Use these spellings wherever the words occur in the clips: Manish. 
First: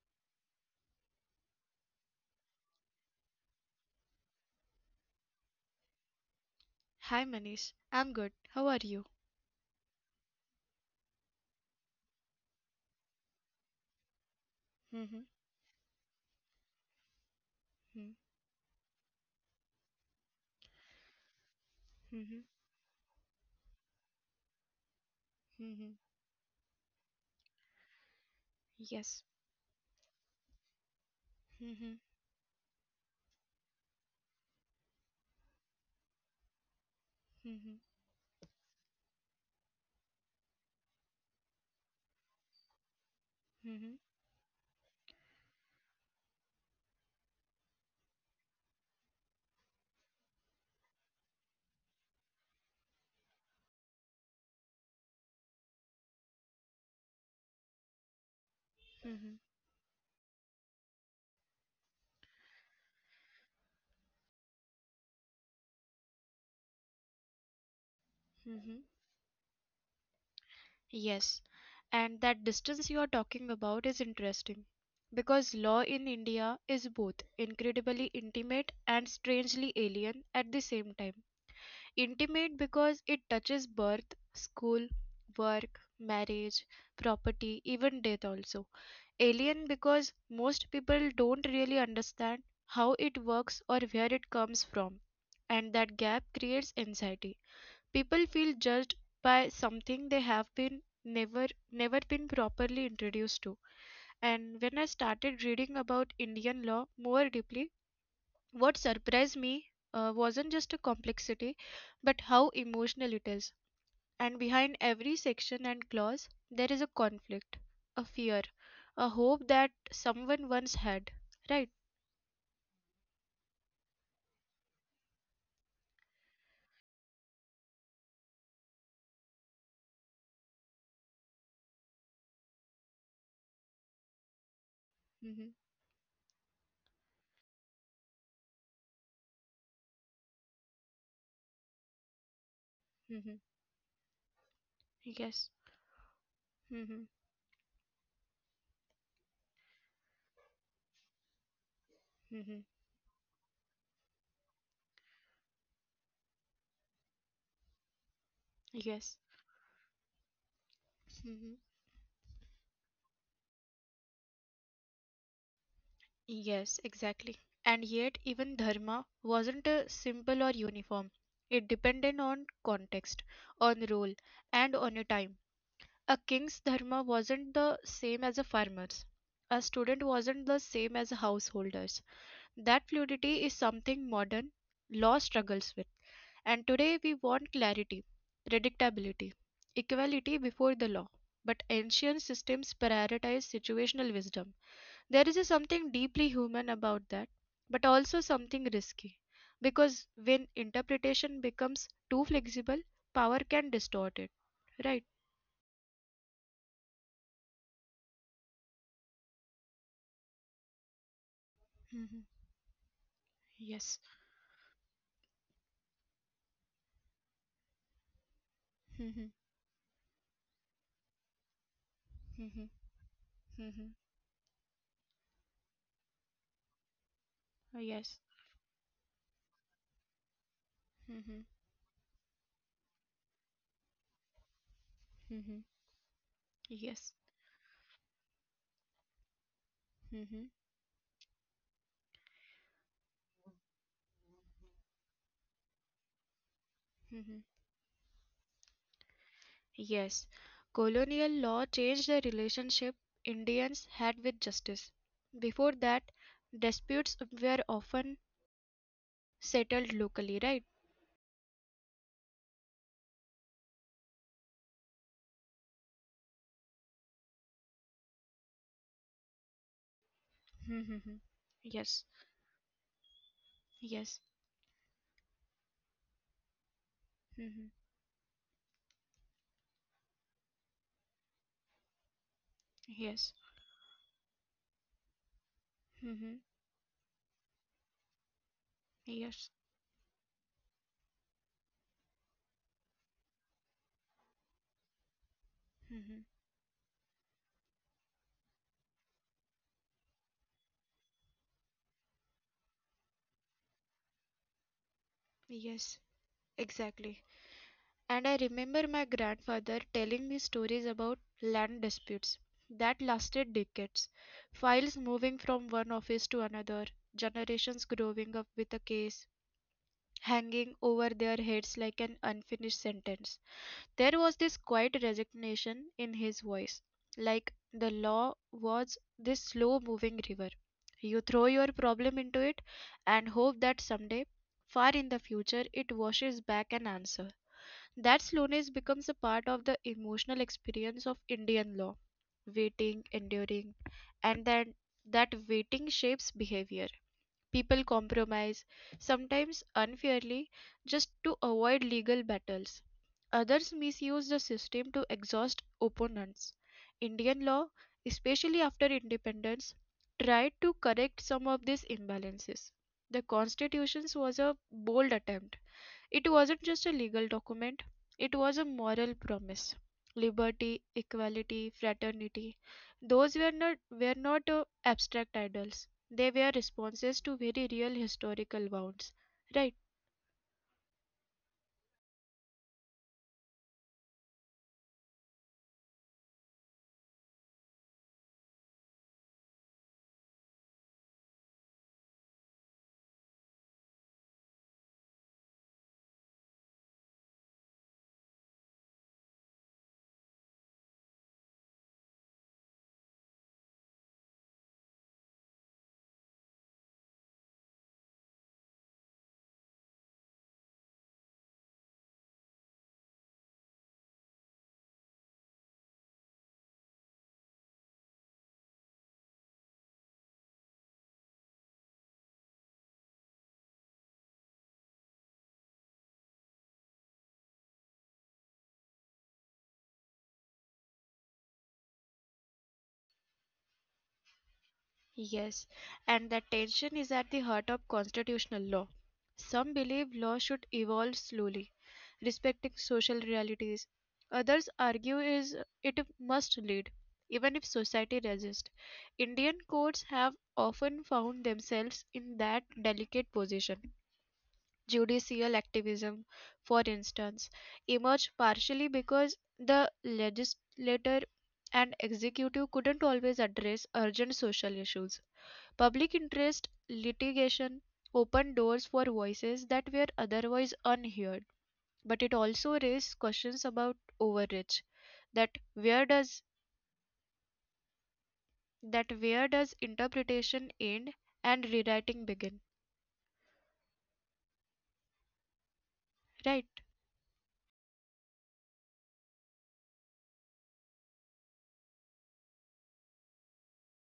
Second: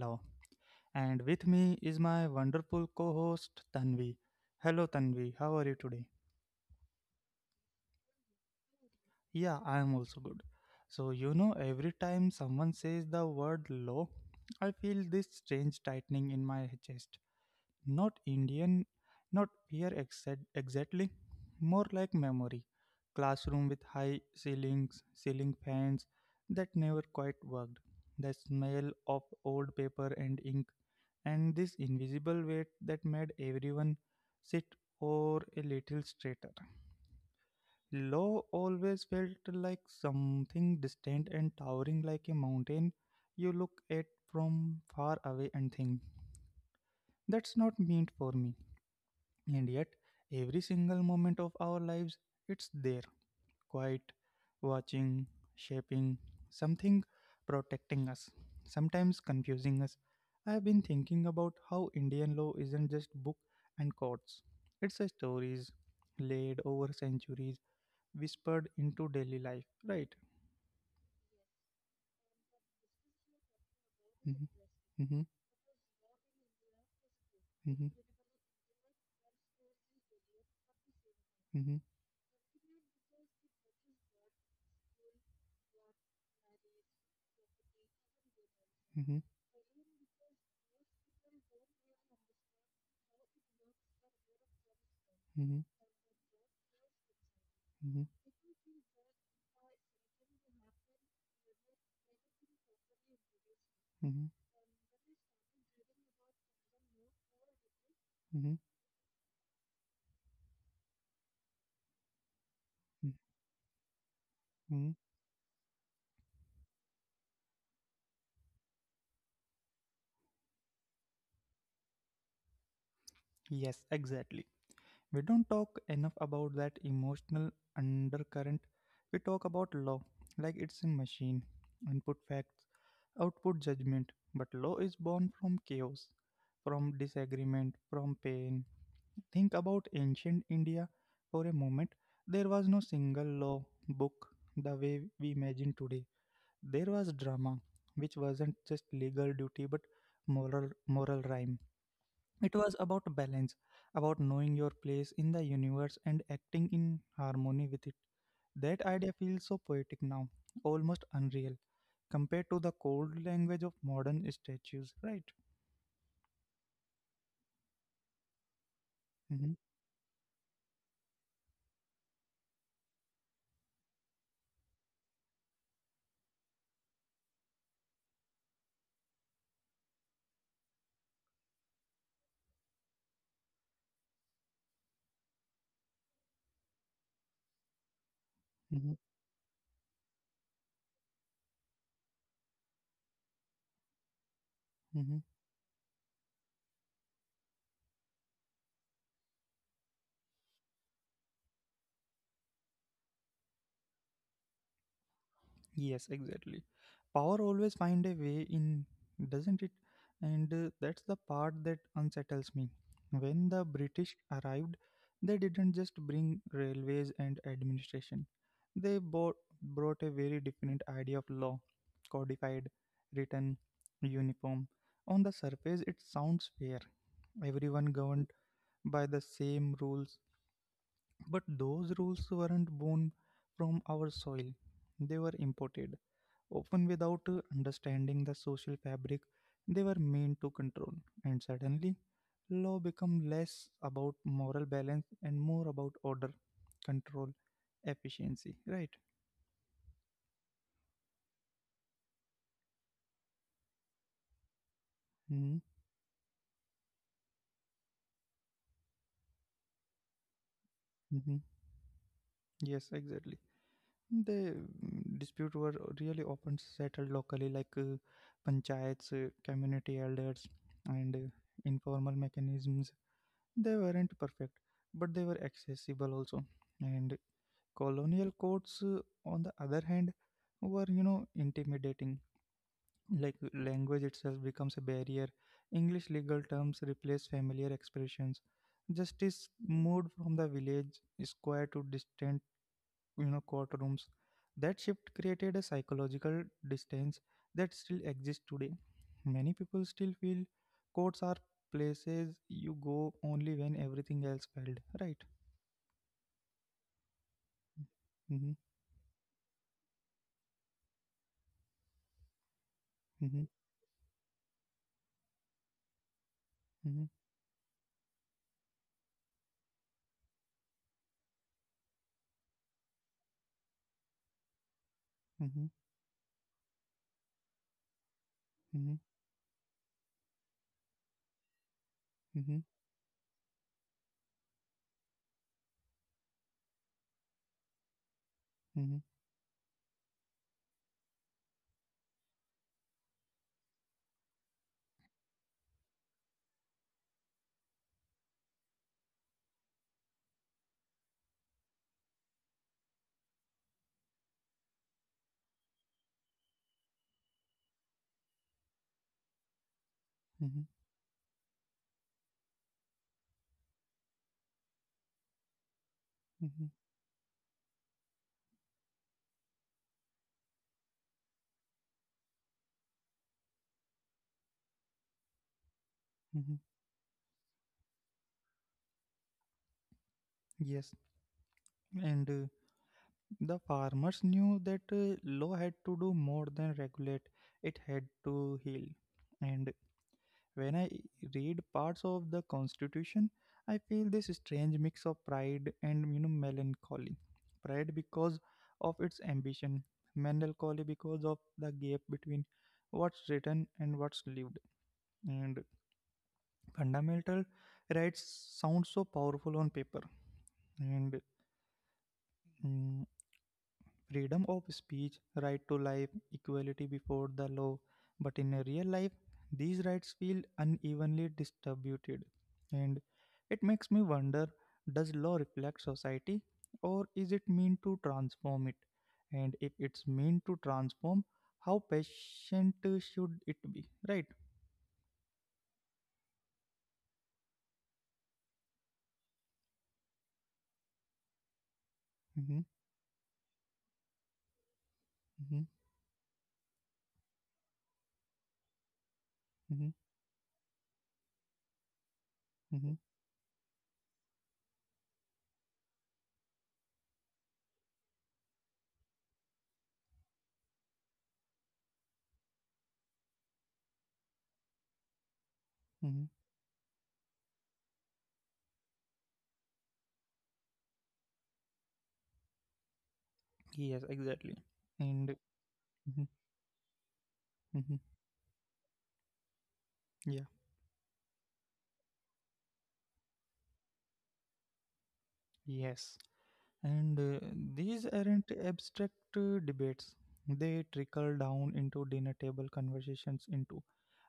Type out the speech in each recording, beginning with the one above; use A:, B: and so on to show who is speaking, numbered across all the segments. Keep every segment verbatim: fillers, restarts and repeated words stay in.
A: law. And with me is my wonderful co host, Tanvi. Hello, Tanvi, how are you today?
B: Hi Manish, I'm good. How are you?
A: Yeah, I am also good. So, you know, every time someone says the word law, I feel this
B: Mhm,
A: strange tightening in my chest.
B: mhm,
A: Not Indian, not here exa- exactly, more like
B: mhm,
A: memory. Classroom with high ceilings, ceiling
B: mhm.
A: fans that never quite worked. The smell
B: Yes.
A: of old paper and ink, and this
B: Mhm,
A: invisible weight that made everyone sit or a little straighter.
B: mhm,
A: Law always felt like something distant and towering like a mountain you look
B: mhm,
A: at from far away and think, that's not meant for me. And yet, every single moment of our lives, it's there, quiet, watching, shaping, something protecting us, sometimes
B: mhm,
A: confusing us. I have been thinking about how Indian law isn't just book and courts. It's a stories laid over centuries, whispered
B: mhm.
A: into daily life, right?
B: Yes. And that distance you are talking about is
A: Mhm,
B: interesting
A: mhm,
B: because law in India is both
A: mhm,
B: incredibly intimate and strangely alien at the same time.
A: mhm,
B: Intimate because it touches birth, school, work, marriage, property, even death also.
A: mhm,
B: Alien because most people don't really understand how it works or where it comes from,
A: mhm, mhm,
B: and that gap creates anxiety. People feel judged by something they have been never never been properly introduced to.
A: mhm,
B: And when I started reading about Indian law more deeply, what
A: mhm,
B: surprised me uh, wasn't just a complexity, but how emotional it
A: mhm,
B: is. And behind
A: mhm.
B: every section and clause, there is a conflict, a fear, a hope that someone once had. Right?
A: Yes, exactly. We don't talk enough about that emotional undercurrent. We talk about law like it's a machine input facts, output judgment. But law is
B: Mm-hmm.
A: born from chaos, from disagreement, from pain. Think about ancient India for a moment. There was no
B: Mm-hmm.
A: single law book the way we
B: Yes.
A: imagine today.
B: Mm-hmm.
A: There was drama, which wasn't just legal duty but moral moral rhyme.
B: Mm-hmm.
A: It was about balance, about knowing your place in the universe and acting in harmony with it. That
B: Yes.
A: idea feels so poetic now, almost
B: Mm-hmm.
A: unreal, compared to the cold language of modern statues, right?
B: Yes, exactly. And yet, even dharma wasn't
A: Mm-hmm,
B: a simple or uniform. It depended on context, on role, and on your time. A king's dharma wasn't the same as a farmer's. A student wasn't the same as a householder's. That fluidity is something modern law struggles with. And today we want clarity,
A: mm-hmm,
B: predictability, equality before the law. But ancient systems prioritize situational wisdom. There
A: mm-hmm.
B: is something deeply human about that, but also something risky. Because when interpretation becomes too flexible, power can distort it. Right?
A: Yes, exactly. Power always find a way in, doesn't it? And uh, that's the part that
B: Mhm.
A: unsettles me when the
B: Yes.
A: British arrived. They didn't just bring railways and administration, they bought,
B: Mhm,
A: brought a very different idea of law, codified,
B: mhm,
A: written,
B: mhm.
A: uniform. On the surface it sounds fair, everyone
B: Yes.
A: governed by the same rules, but
B: Mhm,
A: those rules weren't born from our soil. They were
B: mhm.
A: imported, often without
B: Yes.
A: uh, understanding the social fabric they were meant to
B: Mhm,
A: control. And suddenly, law become less about moral balance and more about order, control,
B: mhm.
A: efficiency. Right?
B: Yes. Colonial law changed the relationship Indians had with justice.
A: hmm
B: Before that, disputes were often settled locally, right?
A: hmm Yes, exactly. The mm, dispute were really often settled locally, like uh, panchayats, uh, community elders, and uh,
B: Mhm,
A: informal
B: Yes.
A: mechanisms. They weren't
B: Yes.
A: perfect, but they were accessible also. And
B: Mhm,
A: colonial codes, uh, on the other hand, were, you know, intimidating. Like
B: Yes.
A: language itself becomes a barrier. English legal
B: Mhm,
A: terms replace familiar expressions. Justice
B: Yes.
A: moved from the village square to distant, you know, courtrooms. That shift created a psychological
B: Mhm,
A: distance that still exists today. Many people still feel courts are places you go only when everything else failed. Right.
B: Yes. Exactly.
A: Mm-hmm,
B: And I remember my grandfather telling me stories about land disputes that
A: mm-hmm,
B: lasted decades, files moving from one office to
A: mm-hmm,
B: another, generations growing up with a case hanging over their heads like an unfinished sentence. There was this quiet
A: mm-hmm,
B: resignation in his voice, like the law
A: mm-hmm,
B: was this slow moving river. You throw your problem into
A: mm-hmm.
B: it and hope that someday, far in the future, it washes back an answer. That slowness
A: Mm-hmm,
B: becomes a part of the emotional experience of Indian law, waiting, enduring, and then that waiting shapes behavior. People compromise, sometimes unfairly, just to avoid legal battles. Others misuse the system to exhaust opponents. Indian law, especially after independence,
A: mm-hmm,
B: tried to correct some of these imbalances. The Constitution was a bold attempt, it
A: mm-hmm,
B: wasn't just a legal document, it was a moral promise. Liberty, equality, fraternity, those were not, were not uh, abstract ideals. They
A: mm-hmm.
B: were responses to very real historical wounds, right?
A: Yes, and uh, the farmers knew that uh, law had to do more than regulate, it had to heal. And when I read parts of the constitution, I feel this strange mix of pride and, you know, melancholy. Pride because of its ambition, melancholy because of the gap between what's written and what's lived. And fundamental rights sound so powerful on paper and, mm, freedom of speech, right to life, equality before the law. But in real life, these rights feel unevenly distributed. And it makes me wonder, does law reflect society or is it meant to transform it? And if it's meant to transform, how patient uh, should it be? Right?
B: Yes, and that tension is at the heart of constitutional law. Some believe law should evolve slowly,
A: Mm-hmm,
B: respecting social realities. Others argue
A: mm-hmm,
B: is it must lead, even if society resists. Indian
A: mm-hmm,
B: courts have often found themselves in that
A: mm-hmm,
B: delicate position. Judicial activism, for instance, emerged partially because the legislator and executive couldn't always address urgent social issues.
A: mm-hmm.
B: Public interest litigation opened doors for voices that were otherwise unheard, but it also raised questions
A: Yes,
B: about
A: exactly.
B: overreach.
A: And
B: That where
A: mhm,
B: does
A: mhm.
B: that where does
A: yeah,
B: interpretation end and rewriting begin?
A: Yes.
B: Right?
A: And uh, these aren't abstract uh, debates. They trickle down into dinner table conversations, into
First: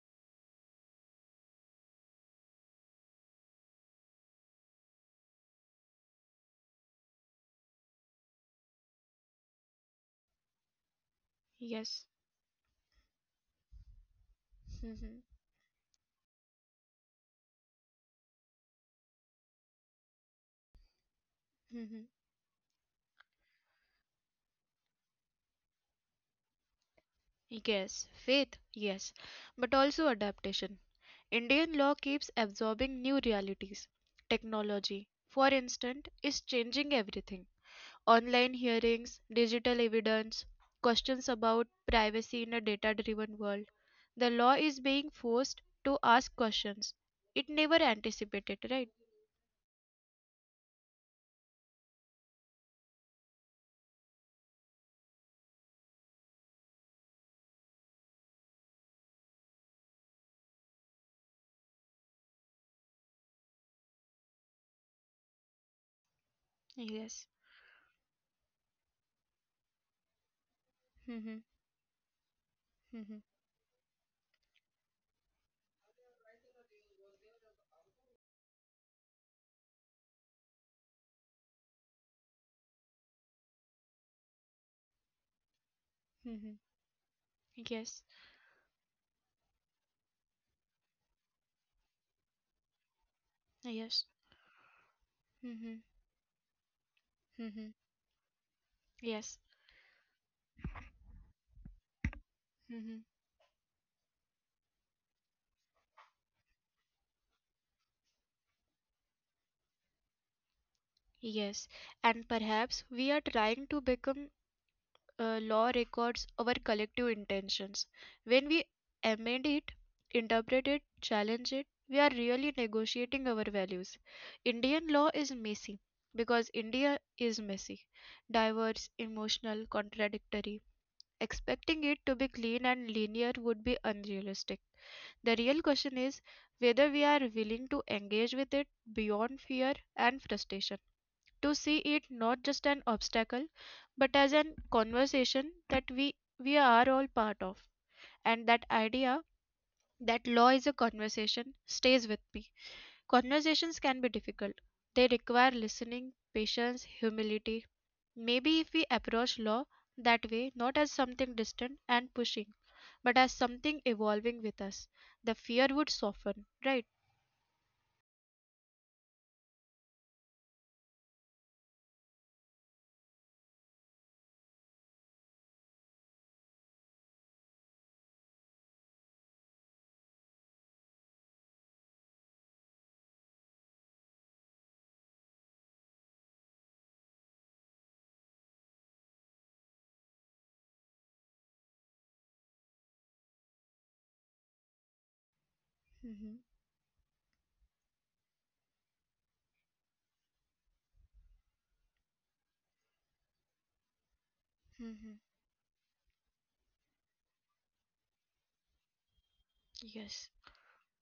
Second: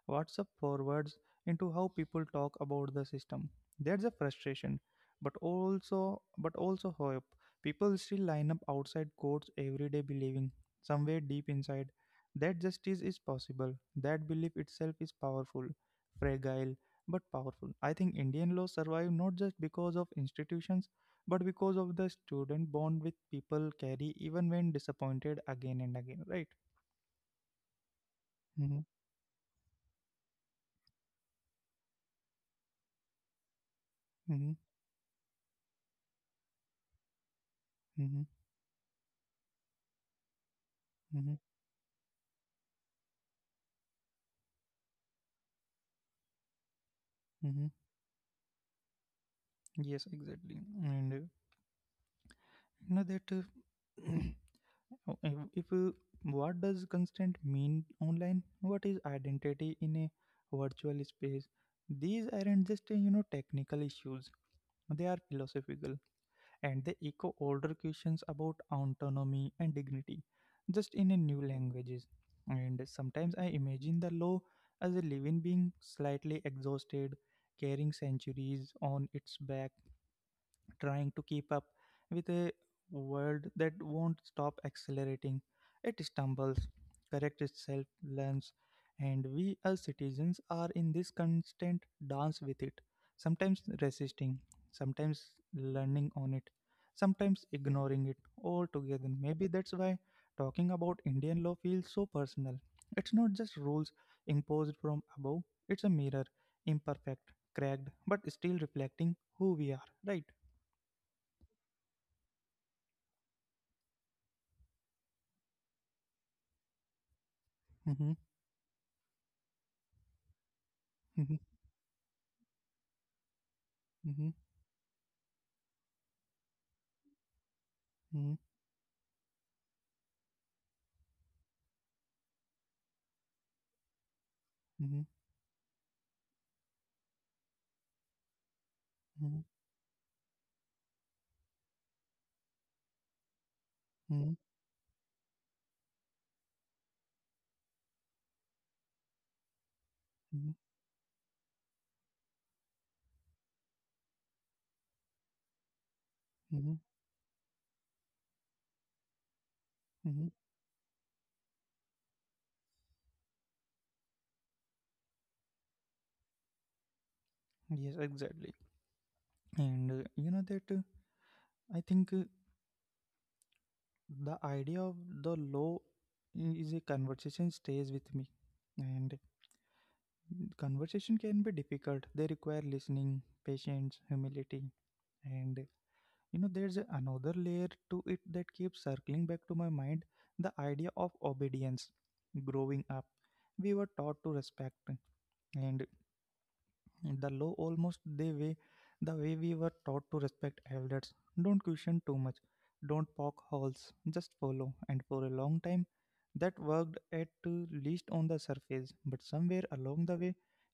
A: WhatsApp forwards, into how people talk about the system. There's a frustration, but also but also hope. People still line up outside courts every day, believing somewhere deep inside
B: Yes.
A: that justice is possible. That belief itself is powerful, fragile but powerful. I think Indian law survived not just because of institutions but because of the student bond with people carry even when disappointed again and again, right?
B: Yes, faith,
A: mm-hmm,
B: yes, but also adaptation. Indian law keeps absorbing new realities.
A: mm-hmm,
B: Technology, for instance, is changing everything.
A: mm-hmm,
B: Online hearings, digital evidence, questions
A: mm-hmm,
B: about privacy in a data driven world. The law is being forced to ask questions. It
A: mm-hmm.
B: never anticipated, right?
A: Yes, exactly. and uh, you know that uh, Oh, if if, uh, what does constant mean online, what is identity in a virtual space? These aren't just uh, you know technical issues, they are philosophical, and they
B: Yes.
A: echo older questions about autonomy and dignity, just in a
B: Mm-hmm.
A: new languages. And
B: Mm-hmm.
A: sometimes I imagine the law as a living being, slightly exhausted, carrying centuries on its back, trying to keep up with a world that won't stop accelerating. It
B: Mm-hmm.
A: stumbles, corrects
B: Yes.
A: itself, learns, and we as citizens are in this constant dance with it, sometimes
B: Yes.
A: resisting, sometimes
B: Mm-hmm.
A: learning on it,
B: Mm-hmm.
A: sometimes ignoring it altogether.
B: Yes.
A: Maybe that's why talking about Indian law feels so personal. It's not just rules imposed from above, it's a mirror, imperfect, cracked, but still reflecting who we are, right?
B: Yes, and perhaps we are trying to become, uh, law records our collective intentions.
A: Mhm,
B: When we amend it, interpret it, challenge it,
A: mhm,
B: we are really negotiating our values.
A: mhm,
B: Indian law is messy because India is messy,
A: mhm,
B: diverse, emotional, contradictory. Expecting it to be clean and linear would be unrealistic.
A: mhm,
B: The real question is whether we are willing to engage with it beyond
A: mhm,
B: fear and frustration, to see it not just an obstacle but as an
A: mhm,
B: conversation that we we are all part of. And that idea, that law is a
A: mhm,
B: conversation, stays with me. Conversations can be difficult, they require listening, patience,
A: mhm,
B: humility. Maybe if we approach law that way,
A: mhm.
B: not as something distant and pushing but as something evolving with us, the fear would soften, right?
A: Yes, exactly. And uh, you know that uh, I think uh, The idea of the law is a conversation stays with me. And conversation can be difficult. They require listening, patience, humility. And uh, You know, there's another layer to it that keeps circling back to my mind, the idea of obedience. Growing up, we were taught to respect. And
B: mm-hmm.
A: the law, almost the way the way we were taught to respect elders, don't question too much, don't poke holes, just follow.
B: Mm-hmm.
A: And for a long time that worked, at uh, least on the surface, but somewhere
B: Yes.
A: along the way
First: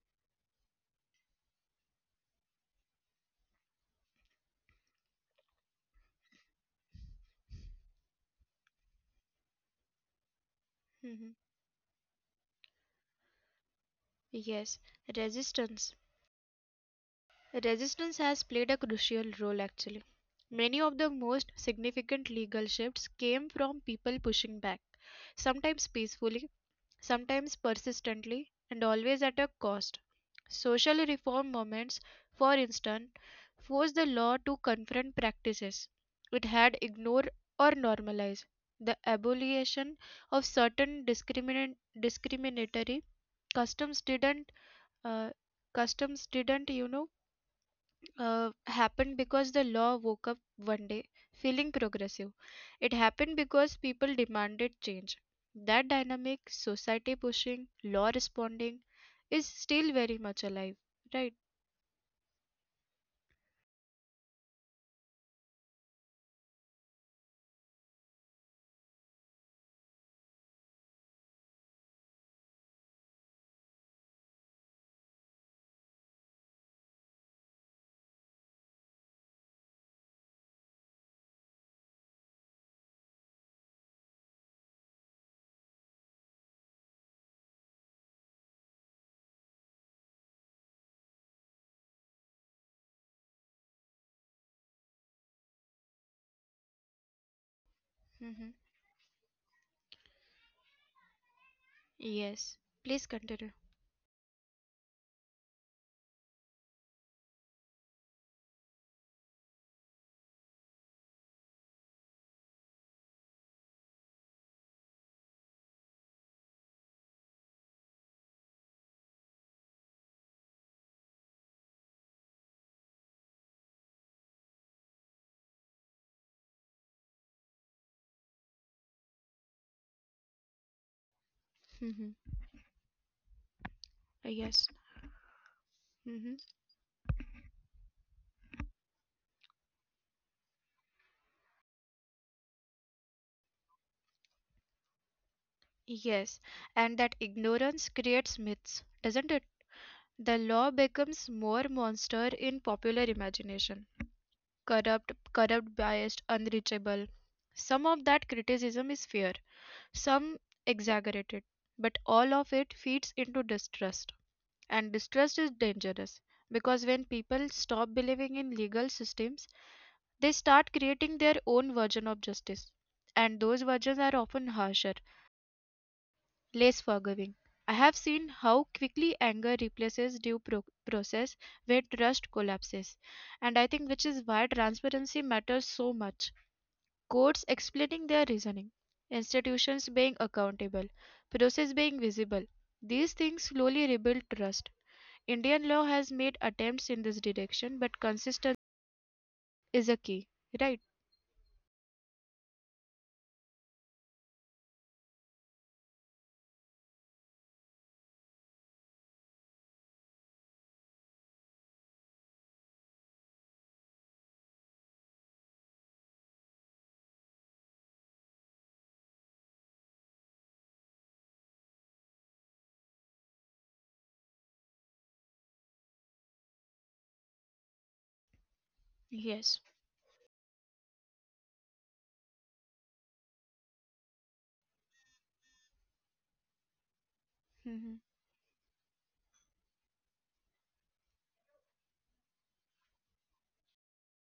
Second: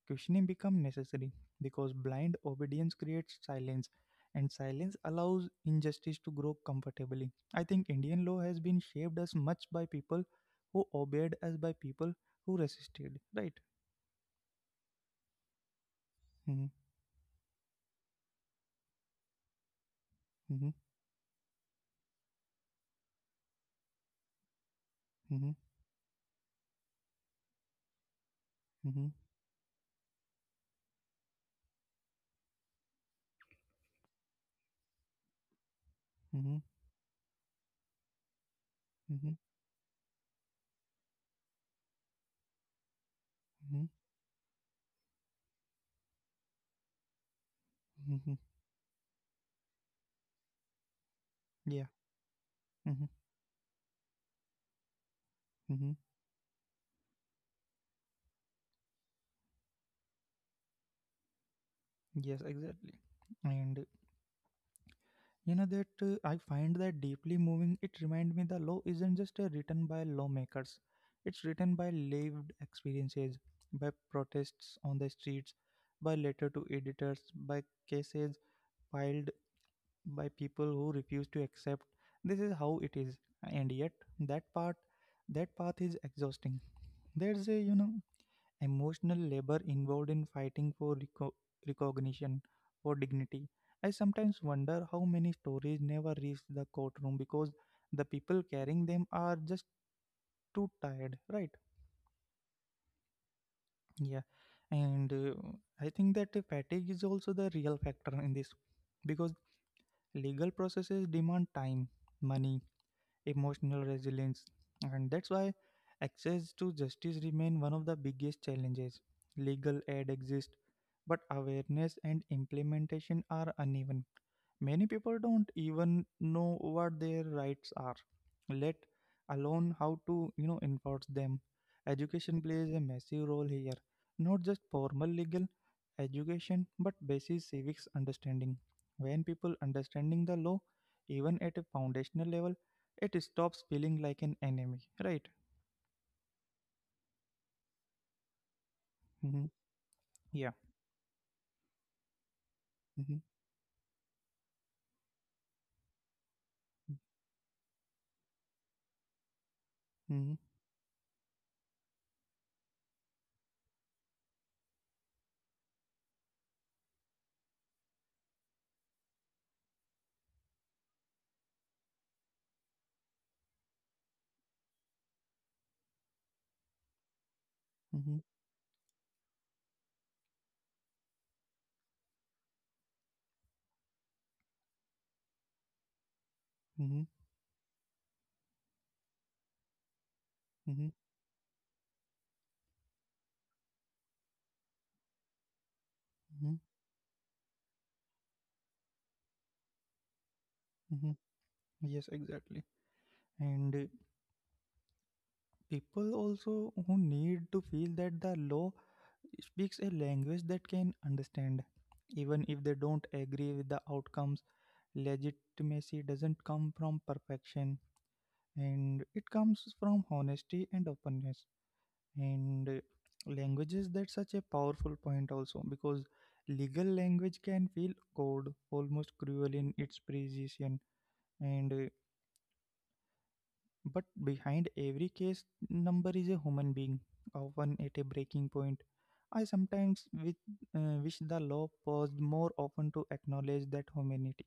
A: questioning become necessary, because blind obedience creates silence and silence allows injustice to grow comfortably. I think Indian law has been shaped as much by people who obeyed
B: mm-hmm.
A: as by people who resisted, right?
B: Yes. Resistance.
A: mm-hmm,
B: Resistance has played a crucial role actually.
A: mm-hmm,
B: Many of the most significant legal shifts came from people pushing back,
A: mm-hmm,
B: sometimes peacefully, sometimes persistently, and
A: mm-hmm.
B: always at a cost. Social reform movements, for instance, forced the law to confront practices
A: Mm-hmm.
B: it had ignored or normalized. The abolition of certain discriminant discriminatory
A: Mm-hmm,
B: customs didn't uh, customs didn't, you know
A: mm-hmm, hmm
B: uh, happened because the law woke up one day feeling
A: Yeah.
B: progressive.
A: Mm-hmm,
B: It happened because people demanded change.
A: mm-hmm.
B: That dynamic, society pushing, law responding, is still very much alive, right?
A: Yes, exactly. And you know that uh, I find that deeply moving. It reminds me the law isn't just uh, written by lawmakers; it's written by lived experiences, by protests on the streets, by letter to editors, by cases filed by people who refuse to accept. This is how it is, and yet that part, that path is exhausting. There's a, you know, emotional labor involved in fighting for reco- recognition or dignity. I sometimes wonder how many stories never reach the courtroom because the people
B: hmm
A: carrying them are just too tired, right?
B: Yes. Please continue.
A: Yeah, and uh, I think that uh, fatigue is also the real factor in this, because legal processes demand time, money, emotional resilience. And that's why access to justice remain one of the biggest challenges. Legal aid exists, but awareness and implementation are uneven. Many people don't even know what their rights are, let alone how to, you know, enforce them.
B: hmm
A: Education plays a massive role here, not just
B: Yes.
A: formal legal
B: hmm
A: education, but basic civics understanding. When people understanding the law, even at a foundational level, it stops feeling like an enemy, right?
B: Yes. And that ignorance creates myths, doesn't
A: hmm
B: it? The
A: Yeah.
B: law becomes more monster in popular
A: hmm
B: imagination. Corrupt, corrupt, biased, unreachable. Some of that criticism is fair,
A: hmm
B: some exaggerated, but all of it feeds into distrust. And distrust is dangerous because when people stop believing in legal systems, they start creating their own version of justice. And those versions are often harsher, less forgiving. I have
A: hmm
B: seen how quickly anger replaces due pro- process where trust collapses. And I think which is why transparency matters so much,
A: hmm
B: courts explaining their reasoning, institutions being
A: hmm
B: accountable, process being visible. These things slowly rebuild trust. Indian law has made
A: hmm
B: attempts in this direction, but consistency is a key, right?
A: hmm Yes, exactly. And uh, people also who need to feel that the law speaks a language that can understand, even if they don't agree with the outcomes. Legitimacy doesn't come from perfection, and it comes from honesty and openness. And uh, language is that such a powerful point also, because legal language can feel cold, almost cruel
B: Yes.
A: in its precision. And uh, But behind every case number is a human being, often at
B: Mm-hmm.
A: a breaking point. I sometimes with, uh, wish the law paused more often to acknowledge that humanity,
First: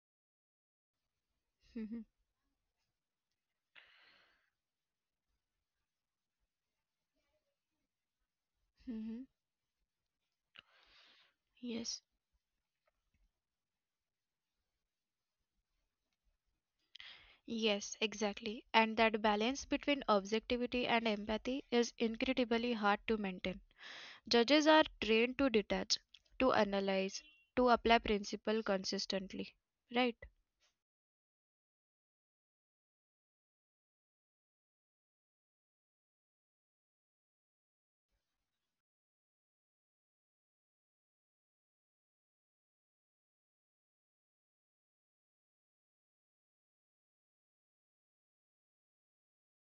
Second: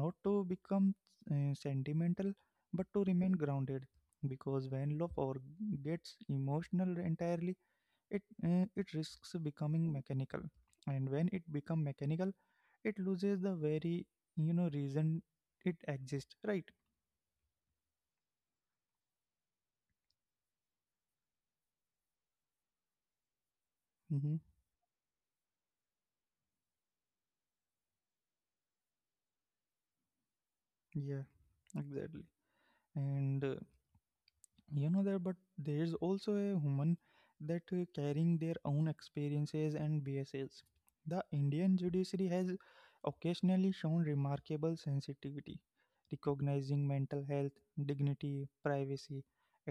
A: not to become uh,
B: Mm-hmm.
A: sentimental but to remain grounded, because when law forgets emotional entirely, it uh, it
B: Mm-hmm.
A: risks becoming mechanical, and when it become
B: Yes.
A: mechanical it loses the very, you know, reason it exists, right?
B: Yes, exactly. And that balance between objectivity and empathy is incredibly hard to maintain.
A: mm-hmm.
B: Judges are trained to detach, to analyze, to apply principle consistently. Right?
A: Yeah, exactly. And uh, you know there, but there's also a woman that uh, carrying their own experiences and biases. The Indian judiciary has occasionally shown remarkable sensitivity, recognizing mental health, dignity, privacy.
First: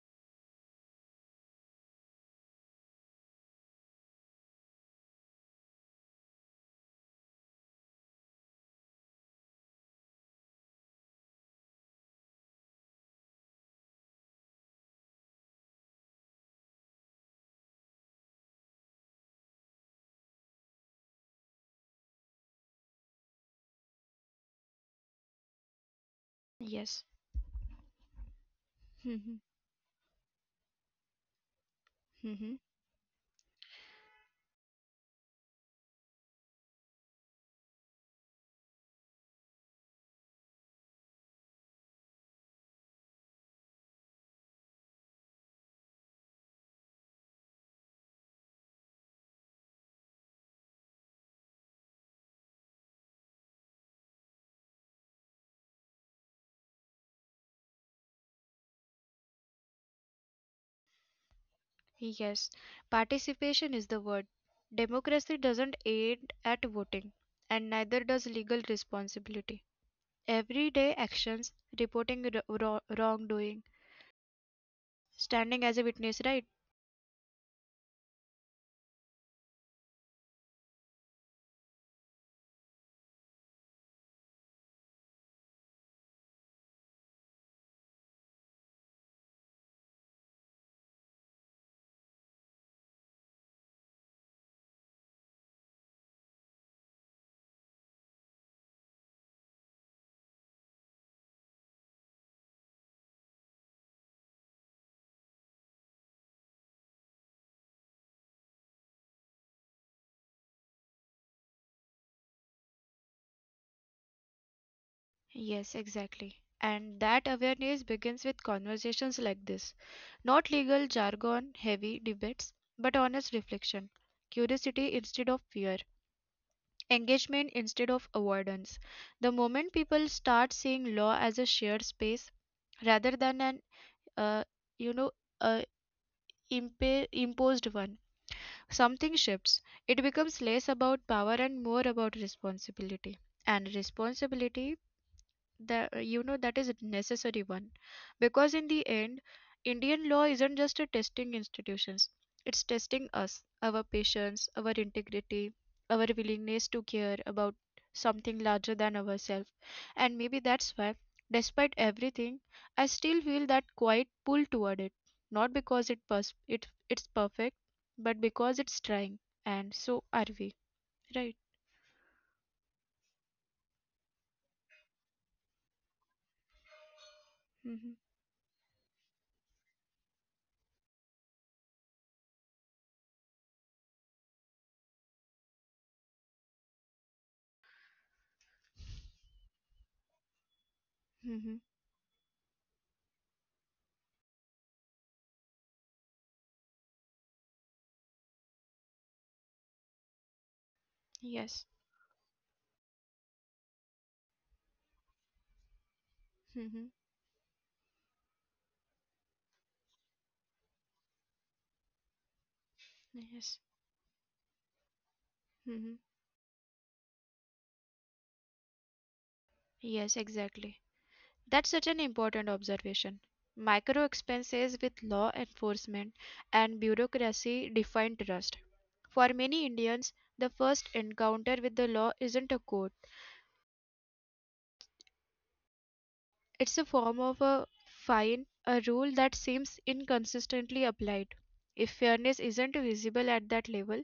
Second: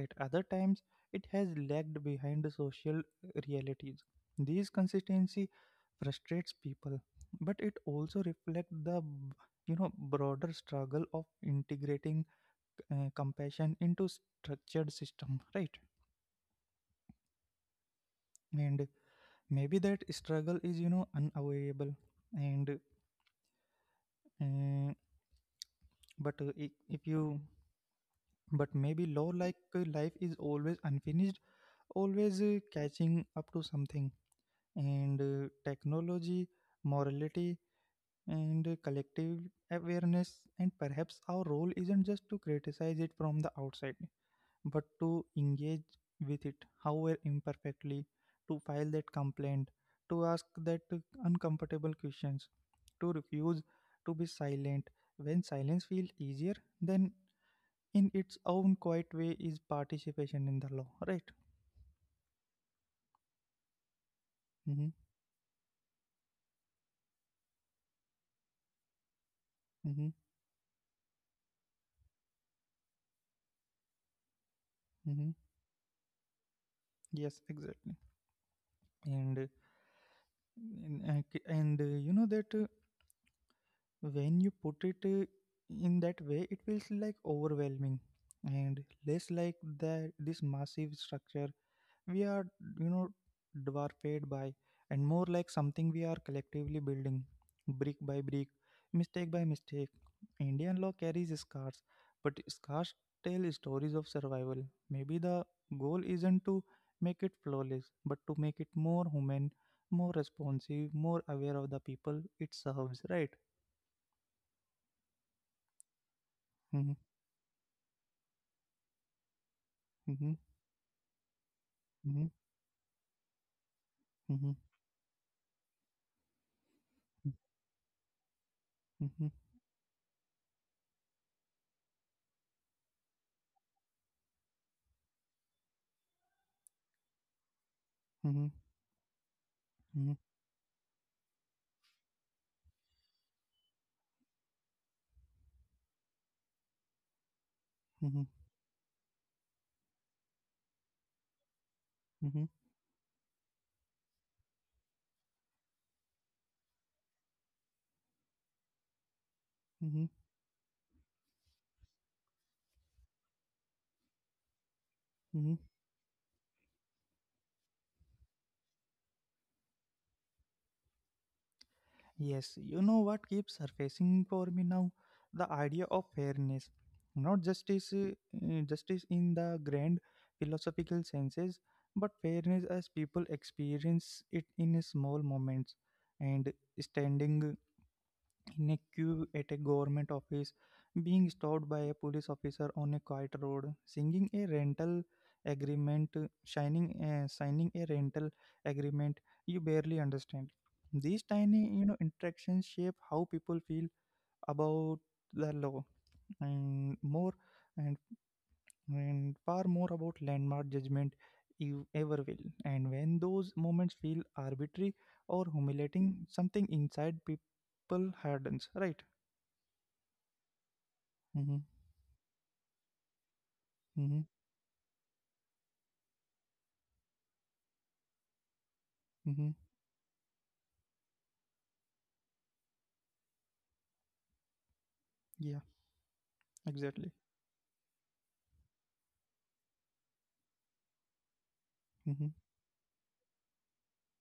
A: At other times it has lagged behind the social uh, realities. This consistency frustrates people, but it also reflects the, you know, broader struggle of integrating uh, compassion into structured system, right? and Maybe that struggle is, you know, unavoidable. And uh, but uh, I-
B: Yes.
A: if you But maybe law, like uh, life, is always unfinished, always
B: hmm
A: uh, catching up to something, and uh, technology, morality, and uh, collective awareness. And perhaps our role isn't just to criticize it from the outside but to engage with it, however imperfectly, to file that complaint, to ask that uncomfortable questions, to refuse to be silent. When silence feels easier, then in its own quiet way is participation in the law, right?
B: Yes, participation is the word.
A: Mm-hmm,
B: Democracy doesn't aid at voting, and neither does legal responsibility.
A: mm-hmm,
B: Everyday actions, reporting wro- wro- wrongdoing,
A: mm-hmm.
B: standing as a witness, right?
A: Yes, exactly. And uh, and, uh, k- and uh, you know that uh, When you put it uh, in that way, it feels like overwhelming and less like the this massive structure we are you know dwarfed by, and more like something we are collectively building brick by brick, mistake by mistake. Indian law carries scars, but scars tell stories of survival. Maybe the goal isn't to make it flawless, but to make it more human, more responsive, more aware of the people it serves, right?
B: Yes, exactly.
A: Mm-hmm,
B: And that awareness begins with conversations like this,
A: mm-hmm,
B: not legal jargon, heavy debates, but honest reflection,
A: mm-hmm,
B: curiosity instead of fear, engagement instead of avoidance.
A: mm-hmm,
B: The
A: mm-hmm,
B: moment people start seeing law as a shared space, rather than an, uh, you know uh, impa- imposed one,
A: mm-hmm,
B: something shifts. It
A: mm-hmm,
B: becomes less about power and more about responsibility. And responsibility, that you know that is a necessary one.
A: mm-hmm,
B: Because in the end, Indian law isn't just a testing institutions,
A: mm-hmm,
B: it's testing us, our patience, our integrity, our willingness to care about something larger than ourselves.
A: mm-hmm,
B: And maybe that's why, despite everything, I still feel that quiet pull toward it, not
A: mm-hmm.
B: because it, pers- it it's perfect but because it's trying, and so are we, right?
A: Yes, you know what keeps surfacing for me now? The idea of fairness. Not justice,
B: mm-hmm.
A: uh, uh, justice in the grand philosophical senses, but fairness as people experience it in small moments. And standing in a queue at a government office, being stopped
B: Mm-hmm.
A: by a police officer on a quiet road, singing a rental agreement, shining, uh, signing a rental agreement you barely understand. These tiny, you
B: Yes.
A: know, interactions shape how people feel about the law, and
B: mm-hmm.
A: more and, and far more about landmark judgment you ever will. And when those
B: Yes.
A: moments feel arbitrary or
B: mm-hmm.
A: humiliating, something inside people hardens, right?
B: Yes, exactly.
A: Mm-hmm.
B: That's such an important observation.
A: Mm-hmm.
B: Micro expenses with law enforcement and bureaucracy define trust. For
A: Mm-hmm.
B: many Indians, the first encounter with the law isn't a court,
A: Yeah,
B: it's a
A: exactly.
B: form of a fine, a rule that seems inconsistently applied. If
A: Mm-hmm.
B: fairness isn't visible at that level,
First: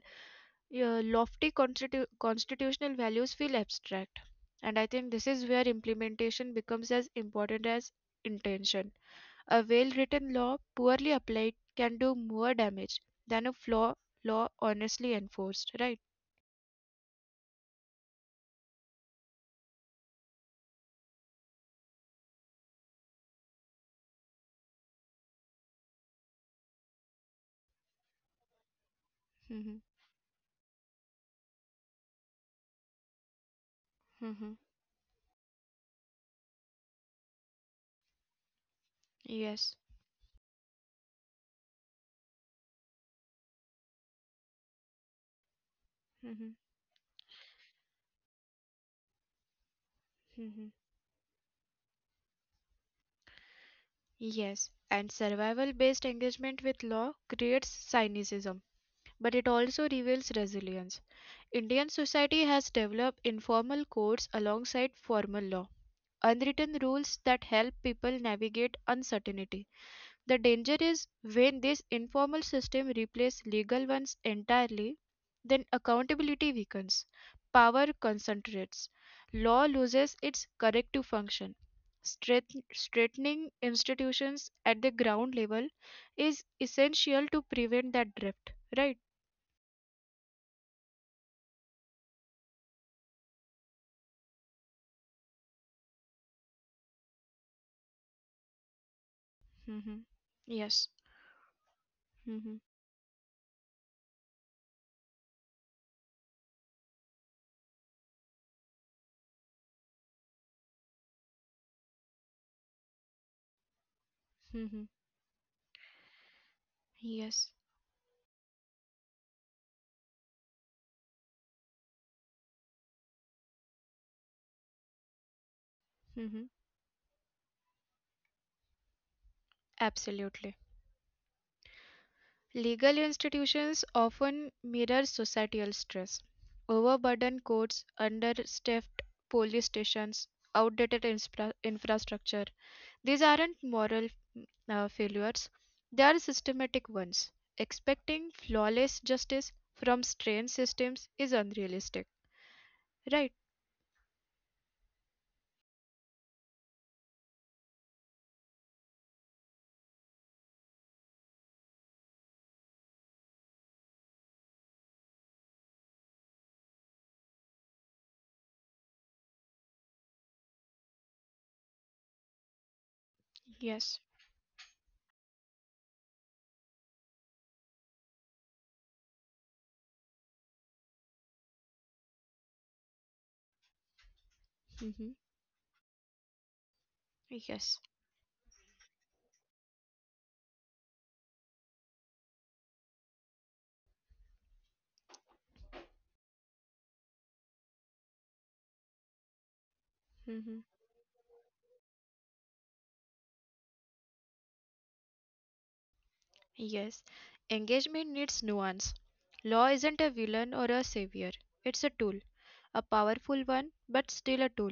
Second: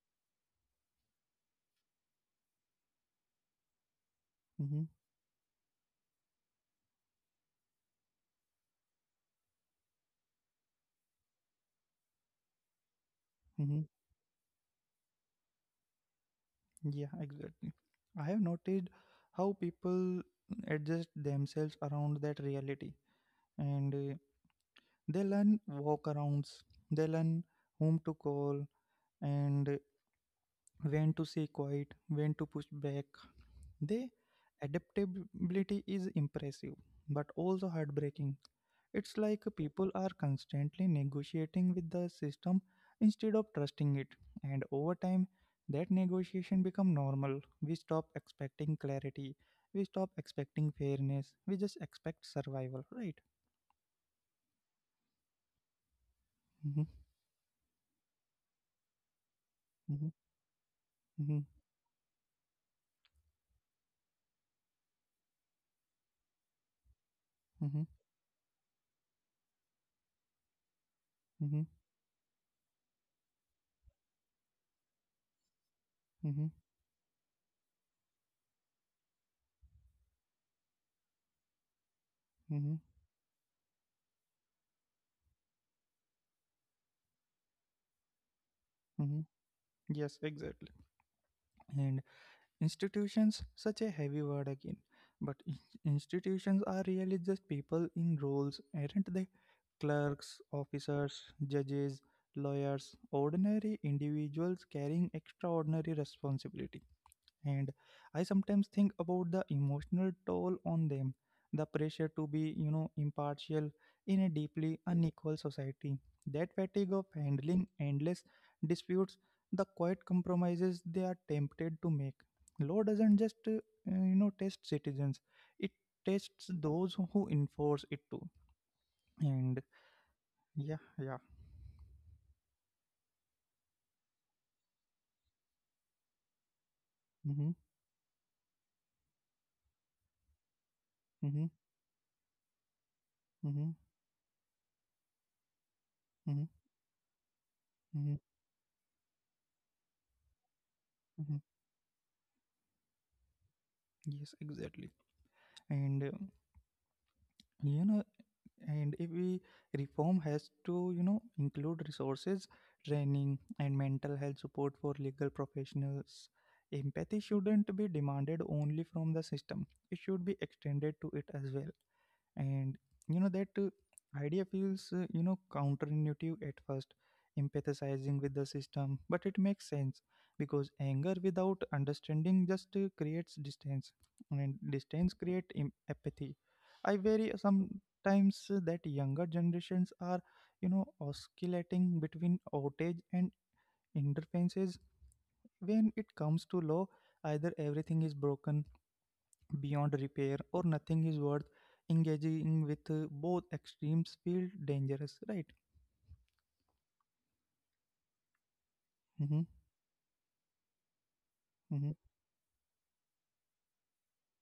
B: uh, lofty constitu- constitutional values feel abstract. And
A: Mm-hmm.
B: I think this is where implementation becomes as important as intention. A well-written law, poorly applied, can do more damage than a
A: Mm-hmm.
B: flaw law honestly enforced, right?
A: Yeah, exactly. I have noticed how people adjust themselves around that reality, and uh, they learn walkarounds, they learn whom to call, and
B: Mm-hmm.
A: uh, when to stay quiet, when to push back. They
B: Mm-hmm.
A: adaptability is impressive but also heartbreaking. It's like
B: Yes.
A: people are constantly negotiating with the system instead of trusting it. And over time, that
B: Mm-hmm.
A: negotiation become normal. We stop expecting clarity. We stop
B: Mm-hmm.
A: expecting fairness. We just expect survival, right?
B: Yes, and survival based engagement with
A: Mm-hmm,
B: law creates cynicism, but it also
A: mm-hmm,
B: reveals resilience.
A: mm-hmm,
B: Indian society has developed informal codes alongside formal law, unwritten rules that help people navigate uncertainty. The danger is when
A: mm-hmm, mm-hmm,
B: this informal system replaces legal ones entirely, then accountability
A: mm-hmm,
B: weakens, power concentrates, law loses its corrective function. Strength-
A: mm-hmm,
B: Strengthening institutions at the ground level is essential to prevent that drift, right?
A: mm-hmm. Yes, exactly. And institutions, such a heavy word again. But in- institutions are really just people in roles, aren't they?
B: hmm
A: Clerks,
B: Yes.
A: officers, judges,
B: hmm
A: lawyers, ordinary individuals carrying extraordinary responsibility. And I sometimes think about the emotional toll on them, the pressure to be, you know, impartial in a
B: hmm
A: deeply unequal society. That fatigue of
B: Yes.
A: handling endless disputes, the quiet compromises they are tempted to make. Law doesn't just, uh, you know, test citizens; it
B: hmm
A: tests those who enforce it too. And
B: Absolutely.
A: yeah, yeah.
B: Legal institutions often mirror societal stress. Overburdened
A: Mhm,
B: courts, understaffed police stations, outdated infra-
A: mhm,
B: infrastructure. These aren't
A: mhm,
B: moral uh, failures, they are
A: mhm,
B: systematic ones. Expecting
A: mhm,
B: flawless justice from strained systems is
A: mhm.
B: unrealistic. Right?
A: Yes, exactly. And uh, you know, and if we reform has to, you know, include resources, training, and mental health support for legal professionals. Empathy shouldn't be demanded only from the system; it should be extended to it as well. And you know that uh,
B: Yes.
A: Idea feels uh, you know counterintuitive at first, empathizing with the system, but it makes sense because anger without understanding just uh, creates distance, and
B: hmm
A: distance create im- apathy. I worry
B: Yes.
A: sometimes uh, that younger generations are you know oscillating between outrage and interferences when it comes to law, either everything is broken beyond
B: hmm
A: repair or nothing is worth engaging with. Uh, both extremes feel dangerous, right?
B: Yes, engagement needs nuance. Law
A: Mm-hmm,
B: isn't a villain or a savior, it's a tool,
A: mm-hmm,
B: a powerful one, but still a tool.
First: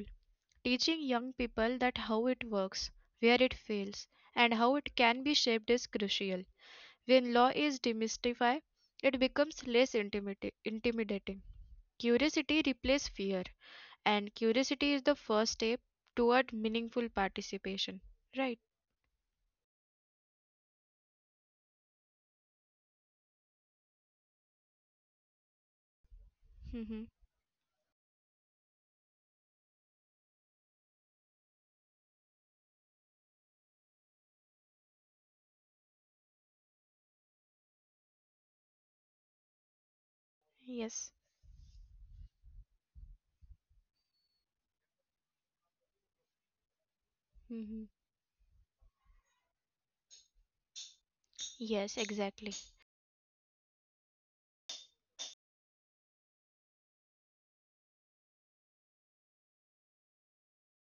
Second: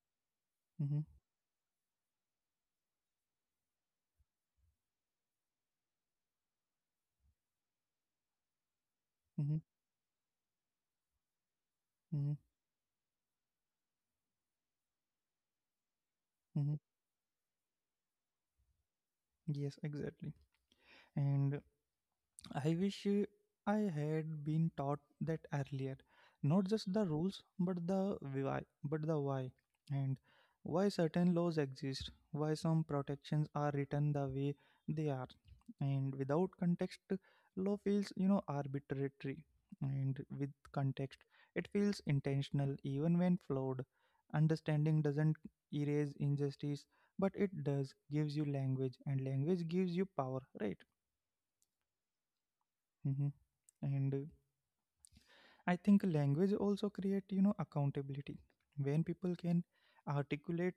A: mm-hmm,
B: Teaching young people that how it works, where it fails, and how it can be shaped is crucial. When law is demystified, it
A: mm-hmm,
B: becomes less intimida- intimidating.
A: mm-hmm,
B: Curiosity replaces fear, and curiosity is the first step toward
A: mm-hmm.
B: meaningful participation. Right?
A: Yes, exactly. And I wish uh, I had been taught that earlier. Not just
B: hmm
A: the rules, but the why, but the why, and why certain laws exist, why some protections are written the way they are, and without context, law feels you know arbitrary, and with
B: Yes.
A: context, it feels intentional, even when flawed. Understanding doesn't erase injustice, but it
B: hmm
A: does gives you language, and language gives you power, right?
B: Yes, exactly.
A: Hmm. And uh, I think language also create you know accountability. When people can articulate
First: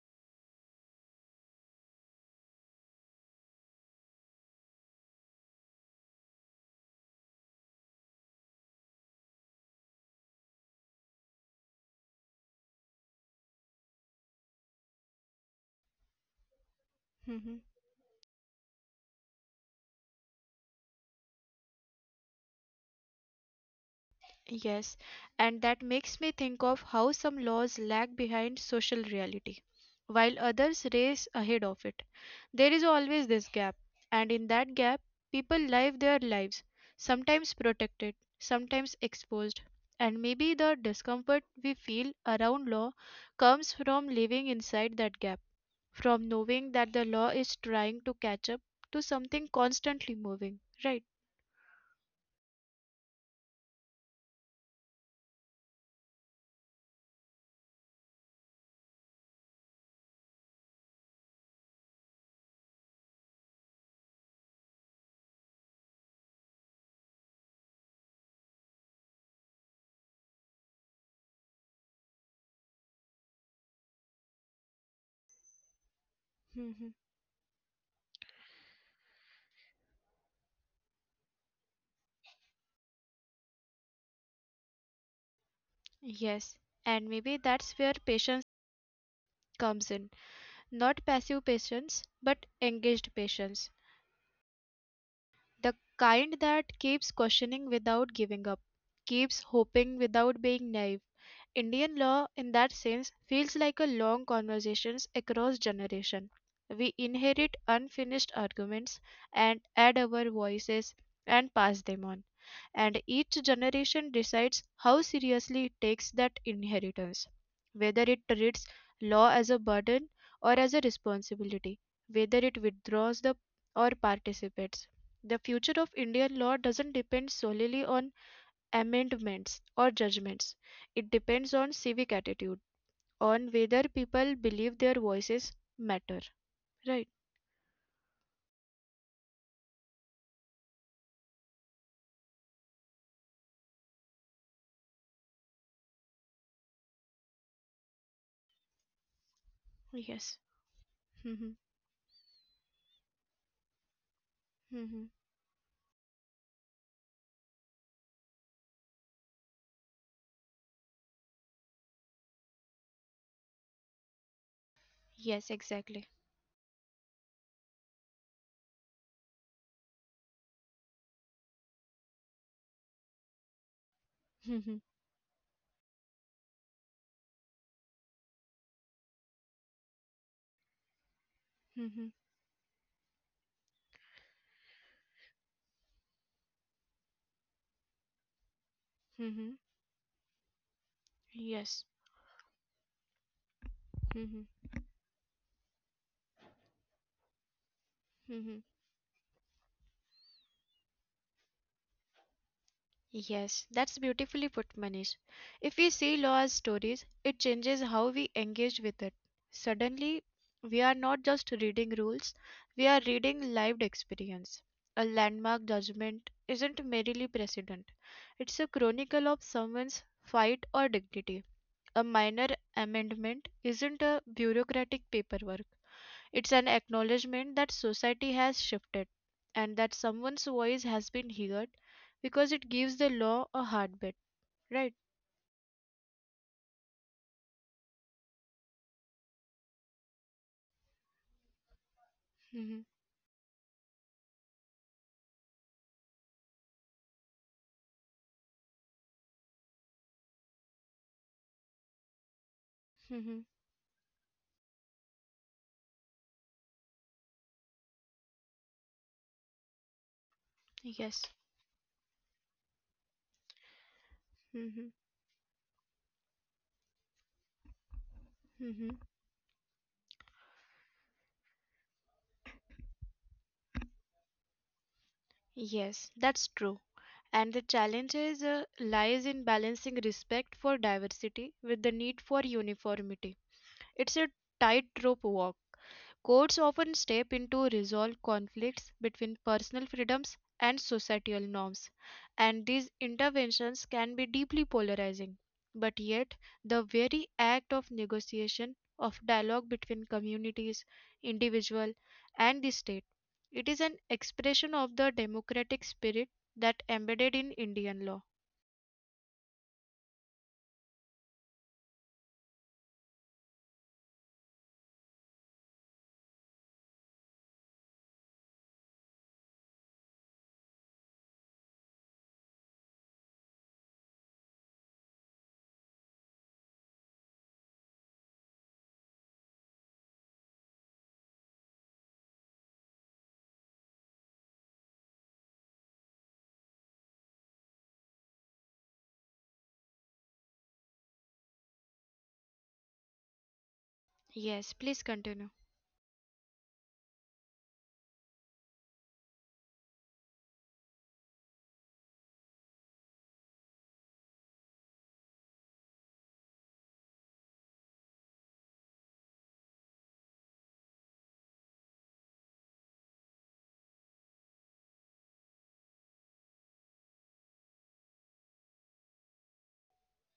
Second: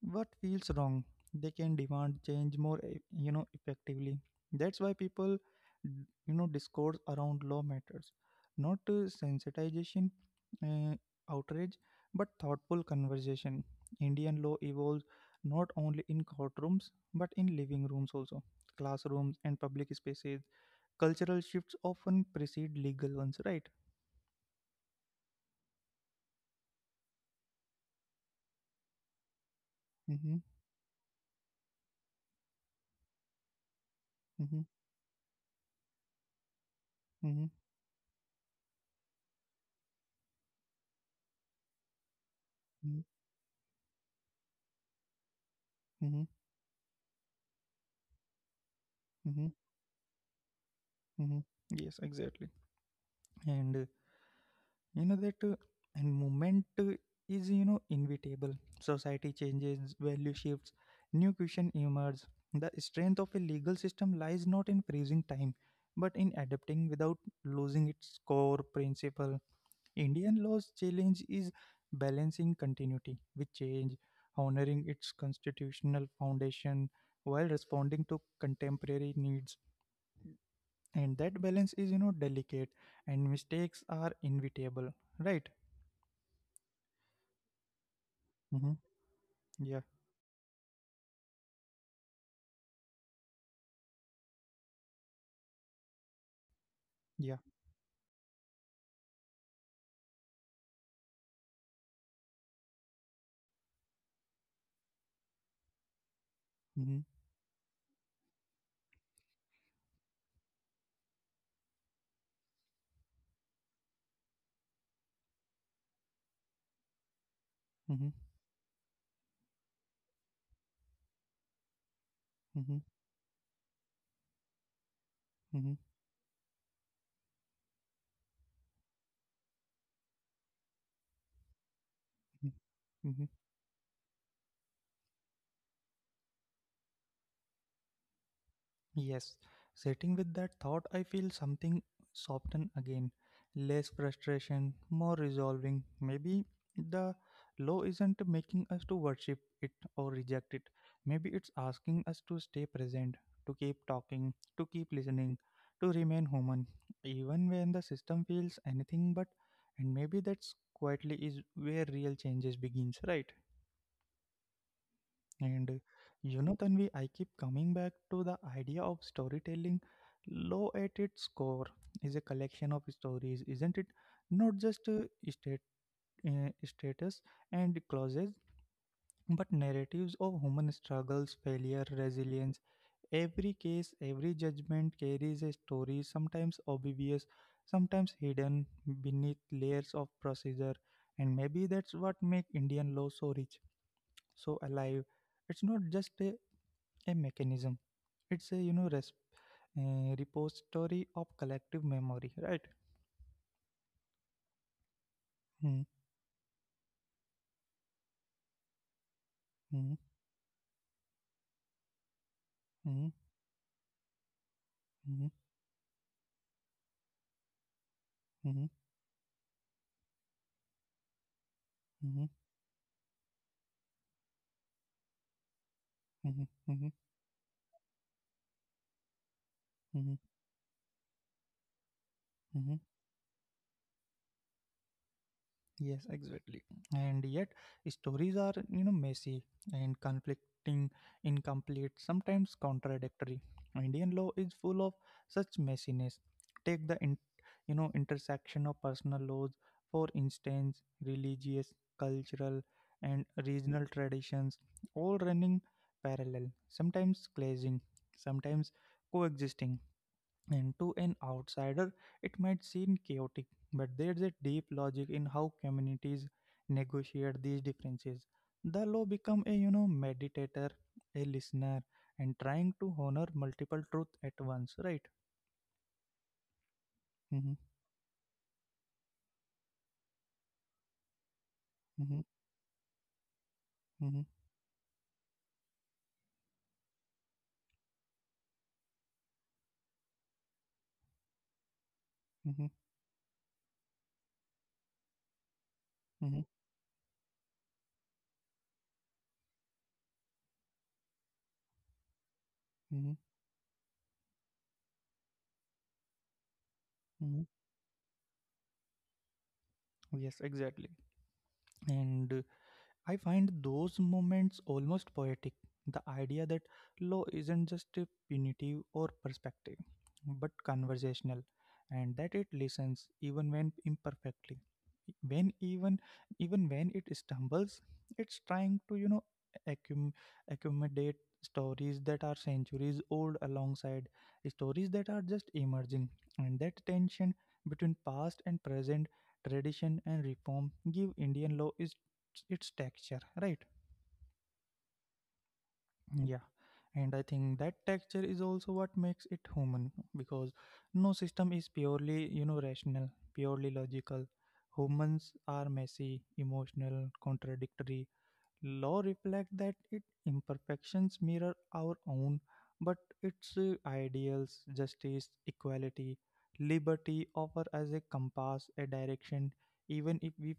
A: what feels wrong, they can demand change more e- you know effectively. That's why people d- you know discourse around law matters, not uh, sensitization, uh, outrage, but thoughtful conversation. Indian law evolves not only in courtrooms but in
B: Mhm.
A: living rooms also, classrooms and public spaces. Cultural shifts often precede legal ones, right?
B: Yes, and that makes me think of how some laws lag behind social reality,
A: Mm-hmm.
B: while others race ahead of it. There is always this gap, and in
A: Mhm,
B: that gap, people live their lives,
A: mhm,
B: sometimes protected, sometimes exposed. And maybe the discomfort we feel around law
A: mhm,
B: comes from living inside that gap,
A: mhm,
B: from knowing that the law is trying to catch up to
A: mhm,
B: something constantly moving, right?
A: mhm. Yes, exactly. And uh, you know that uh, and movement uh, is you know inevitable. Society changes, value shifts, new question emerge. The strength of a legal system lies not in freezing time, but in adapting without losing its core principle. Indian law's challenge is balancing continuity with change, honoring its constitutional foundation
B: Mm-hmm.
A: while responding to contemporary needs, and that balance is you know delicate and mistakes are inevitable, right?
B: Yes, and maybe that's where patience
A: Mm-hmm. Yeah,
B: comes in. Not passive patience, but engaged patience. The kind that keeps
A: yeah.
B: questioning without giving up, keeps hoping without being naive. Indian law, in that sense, feels like a long conversations across generation.
A: Mm-hmm.
B: We inherit unfinished arguments and add our voices and pass them on. And each generation decides how seriously it takes that inheritance,
A: Mm-hmm.
B: whether it treats law as a burden or as a responsibility, whether it
A: Mm-hmm.
B: withdraws the or participates. The
A: Mm-hmm.
B: future of Indian law doesn't depend solely on amendments or judgments. It depends on civic attitude,
A: Mm-hmm. Mm-hmm.
B: on whether people believe their voices matter. Right?
A: Yes, sitting with that thought, I feel something soften again. Less frustration, more resolving. Maybe the law isn't making us to worship it or
B: Yes.
A: reject it. Maybe it's
B: Mhm.
A: asking us to stay present, to keep talking, to keep
B: Mhm.
A: listening, to remain human, even when the system feels anything but. And maybe that's quietly is where real changes begins, right?
B: Yes,
A: And uh,
B: exactly.
A: you know, Tanvi, I keep coming back to the idea of storytelling. Law at its core is a collection of stories, isn't it? Not just
B: Mhm.
A: uh, state, uh, status and clauses, but narratives of human struggles, failure,
B: Mhm.
A: resilience. Every case, every judgment carries a story, sometimes obvious, sometimes hidden beneath
B: Mhm.
A: layers of procedure. And maybe that's
B: Yes.
A: what makes Indian law so rich,
B: Mhm.
A: so alive. It's not just a a mechanism. It's a you
B: Mhm.
A: know resp- uh, repository of collective memory, right?
B: Yes, that's beautifully put, Manish.
A: Mm,
B: If we see law as stories, it changes how we engage with it.
A: mm,
B: Suddenly, we are not just reading rules, we are
A: mm,
B: reading lived experience. A
A: mm,
B: landmark judgment isn't merely precedent,
A: mm,
B: it's a chronicle of someone's fight or dignity. A
A: mm,
B: minor amendment isn't a bureaucratic paperwork. It's an
A: mm,
B: acknowledgement that society has shifted and
A: mm,
B: that
A: mm,
B: someone's voice has been heard because
A: mm.
B: it gives the law a heartbeat, right?
A: Yes, exactly. And yet, stories are, you know, messy and conflicting, incomplete, sometimes
B: Hmm.
A: contradictory. Indian law is full of such messiness. Take the, in, you know, intersection of personal laws, for instance, religious, cultural, and
B: Hmm.
A: regional traditions, all running parallel, sometimes clashing, sometimes coexisting. And to an
B: Yes.
A: outsider, it might seem chaotic, but there's a deep
B: Hmm.
A: logic in how communities negotiate these differences. The
B: Hmm.
A: law become a you know meditator, a listener, and trying to honor multiple truth at once, right?
B: Yes, that's true.
A: Mm-hmm,
B: And the challenge is, uh, lies in balancing respect for diversity with the
A: mm-hmm,
B: need for uniformity.
A: mm-hmm,
B: It's a tightrope walk. Courts often step in to resolve conflicts between personal freedoms and societal norms,
A: mm-hmm,
B: and these interventions can be deeply polarizing. But
A: mm-hmm,
B: yet, the very act of negotiation, of dialogue between communities, individual, and the
A: mm-hmm,
B: state, it is an expression of the democratic spirit that
A: mm-hmm.
B: embedded in Indian law.
A: Yes, exactly. And uh, I find those moments almost poetic. The idea that law isn't just a punitive or perspective, but conversational, and that it listens even when imperfectly. When even even when it stumbles, it's trying to you know accum- accommodate stories that are centuries old alongside stories that are just emerging, and that tension between past and present, tradition and reform, give Indian law its its texture, right?
B: Yes, please continue.
A: Yeah, and I think that texture is also what makes it human, because no system is purely you know rational, purely logical. Humans are messy, emotional, contradictory. Law reflects that. It imperfections mirror our own, but its uh, ideals, justice, equality, liberty offer as a compass, a direction, even if we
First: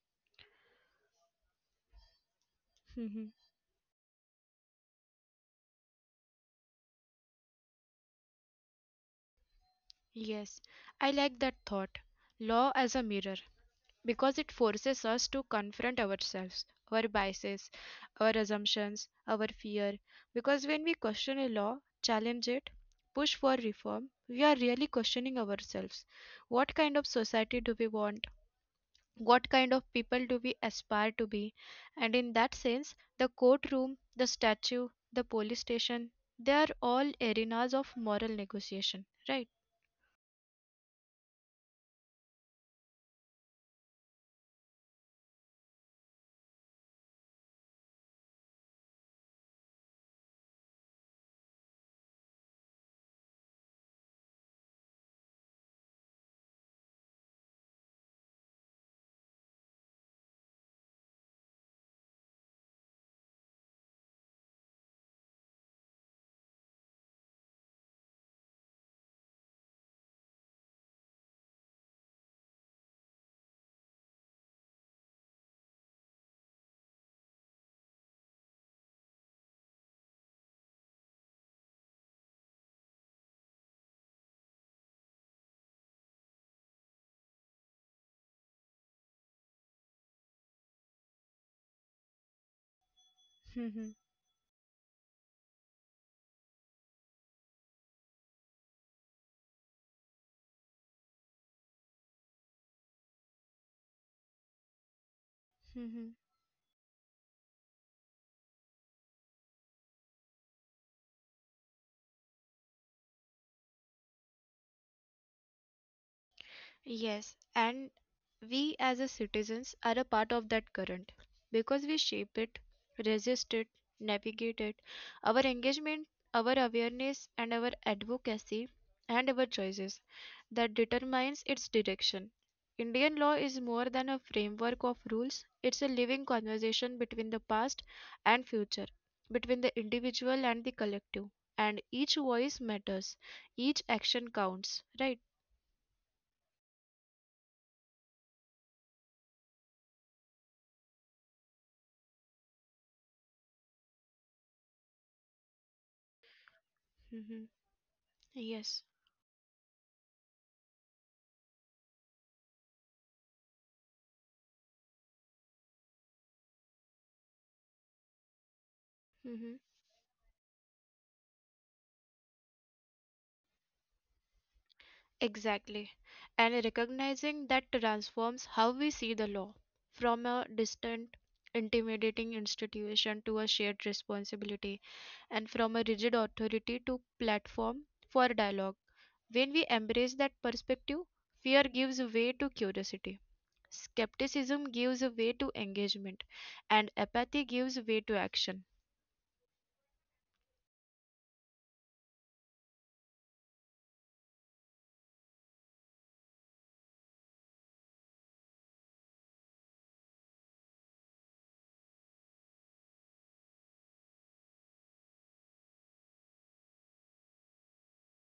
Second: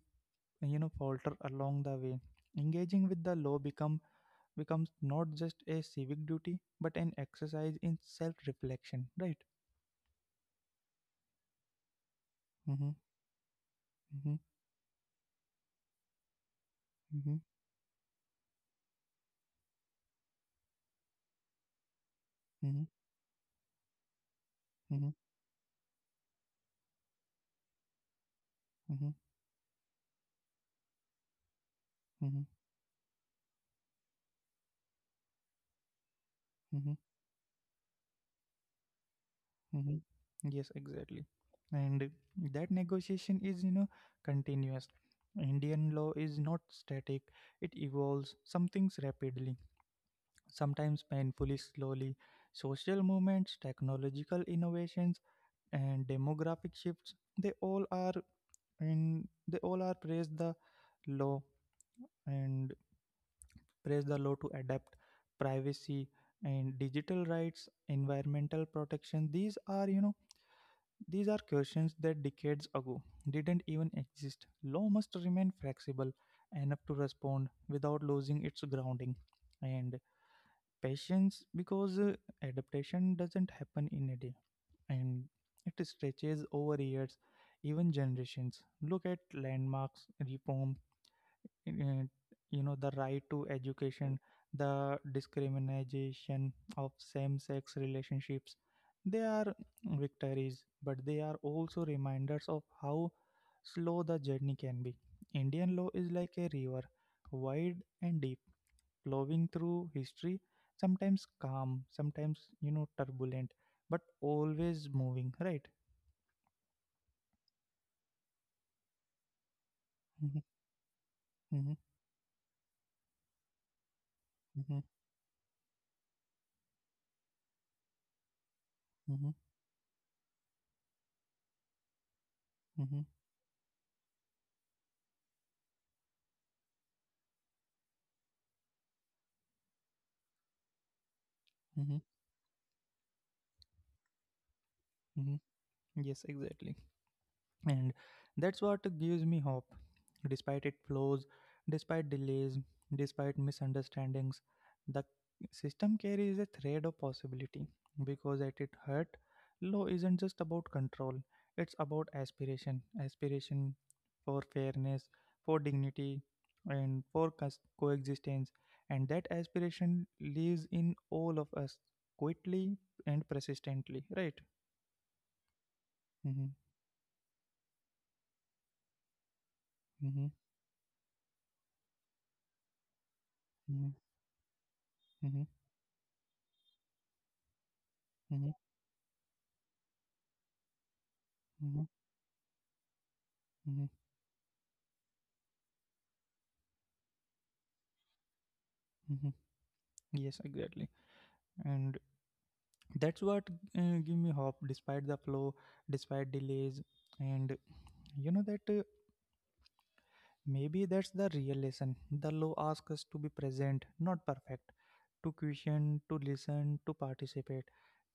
A: you know falter along the way. Engaging with the law become becomes not just a civic duty but an exercise in self reflection, right?
B: Yes, I like that thought. Law
A: Mm-hmm,
B: as a mirror,
A: mm-hmm,
B: because it forces us to confront ourselves, our
A: mm-hmm,
B: biases, our assumptions, our fear. Because when we question a law, challenge
A: mm-hmm,
B: it, push for reform, we are really
A: mm-hmm,
B: questioning ourselves. What kind of society do we want? What kind of people do we aspire to be?
A: mm-hmm,
B: And
A: mm-hmm,
B: in that sense, the courtroom, the statue, the police station, they are
A: mm-hmm,
B: all arenas of moral negotiation, right?
A: mm-hmm. Yes, exactly. And that negotiation is, you know, continuous. Indian law is not static, it evolves, some things rapidly, sometimes painfully slowly. Social movements, technological innovations, and demographic shifts, they all are and they all are praise the law and praise the law to adapt. Privacy and digital rights, environmental protection, these are you know these are questions that decades ago didn't even exist. Law must remain flexible enough to respond without losing its grounding, and patience, because uh, adaptation doesn't happen in a day, and it stretches over years, even generations. Look at landmarks, reform, uh, you know, the right to education, the discrimination of same sex relationships. They are victories, but they are also reminders of how slow the journey can be. Indian law is like a river, wide and deep, flowing through history, sometimes calm, sometimes, you know, turbulent, but always moving, right?
B: Yes, and we as a citizens are a
A: Mm-hmm,
B: part of that current
A: mm-hmm,
B: because we shape it, resist it, navigate it. Our engagement, our awareness and our advocacy
A: mm-hmm, mm-hmm,
B: and our choices that determines its direction.
A: mm-hmm,
B: Indian law is more than a framework of rules, it's a living conversation between the past and future, between the individual and the collective. And
A: mm-hmm,
B: each voice matters, each action counts, right?
A: mm-hmm. Yes, exactly. And that's what gives me hope. Despite its flaws, despite delays, despite misunderstandings, the system carries a thread of
B: Hmm.
A: possibility, because at its
B: Yes.
A: heart, law isn't just about control, it's about aspiration, aspiration for fairness, for dignity, and for cos- coexistence, and that
B: Mm-hmm.
A: aspiration lives in all of us, quietly and persistently, right?
B: Exactly. And
A: Mm-hmm,
B: recognizing that transforms how we see the law from
A: mm-hmm,
B: a distant, intimidating institution to a shared
A: mm-hmm,
B: responsibility, and
A: mm-hmm,
B: from a rigid authority to platform for
A: mm-hmm.
B: dialogue. When we embrace that perspective, fear
A: Mm-hmm.
B: gives way to curiosity.
A: Mhm,
B: Skepticism gives way to engagement, and apathy gives way to action.
A: mhm. Yes, exactly. And that's what uh, give me hope despite the flow, despite delays. And you know that uh, Maybe that's the real lesson. The law asks us to be present, not perfect, to question, to listen, to participate,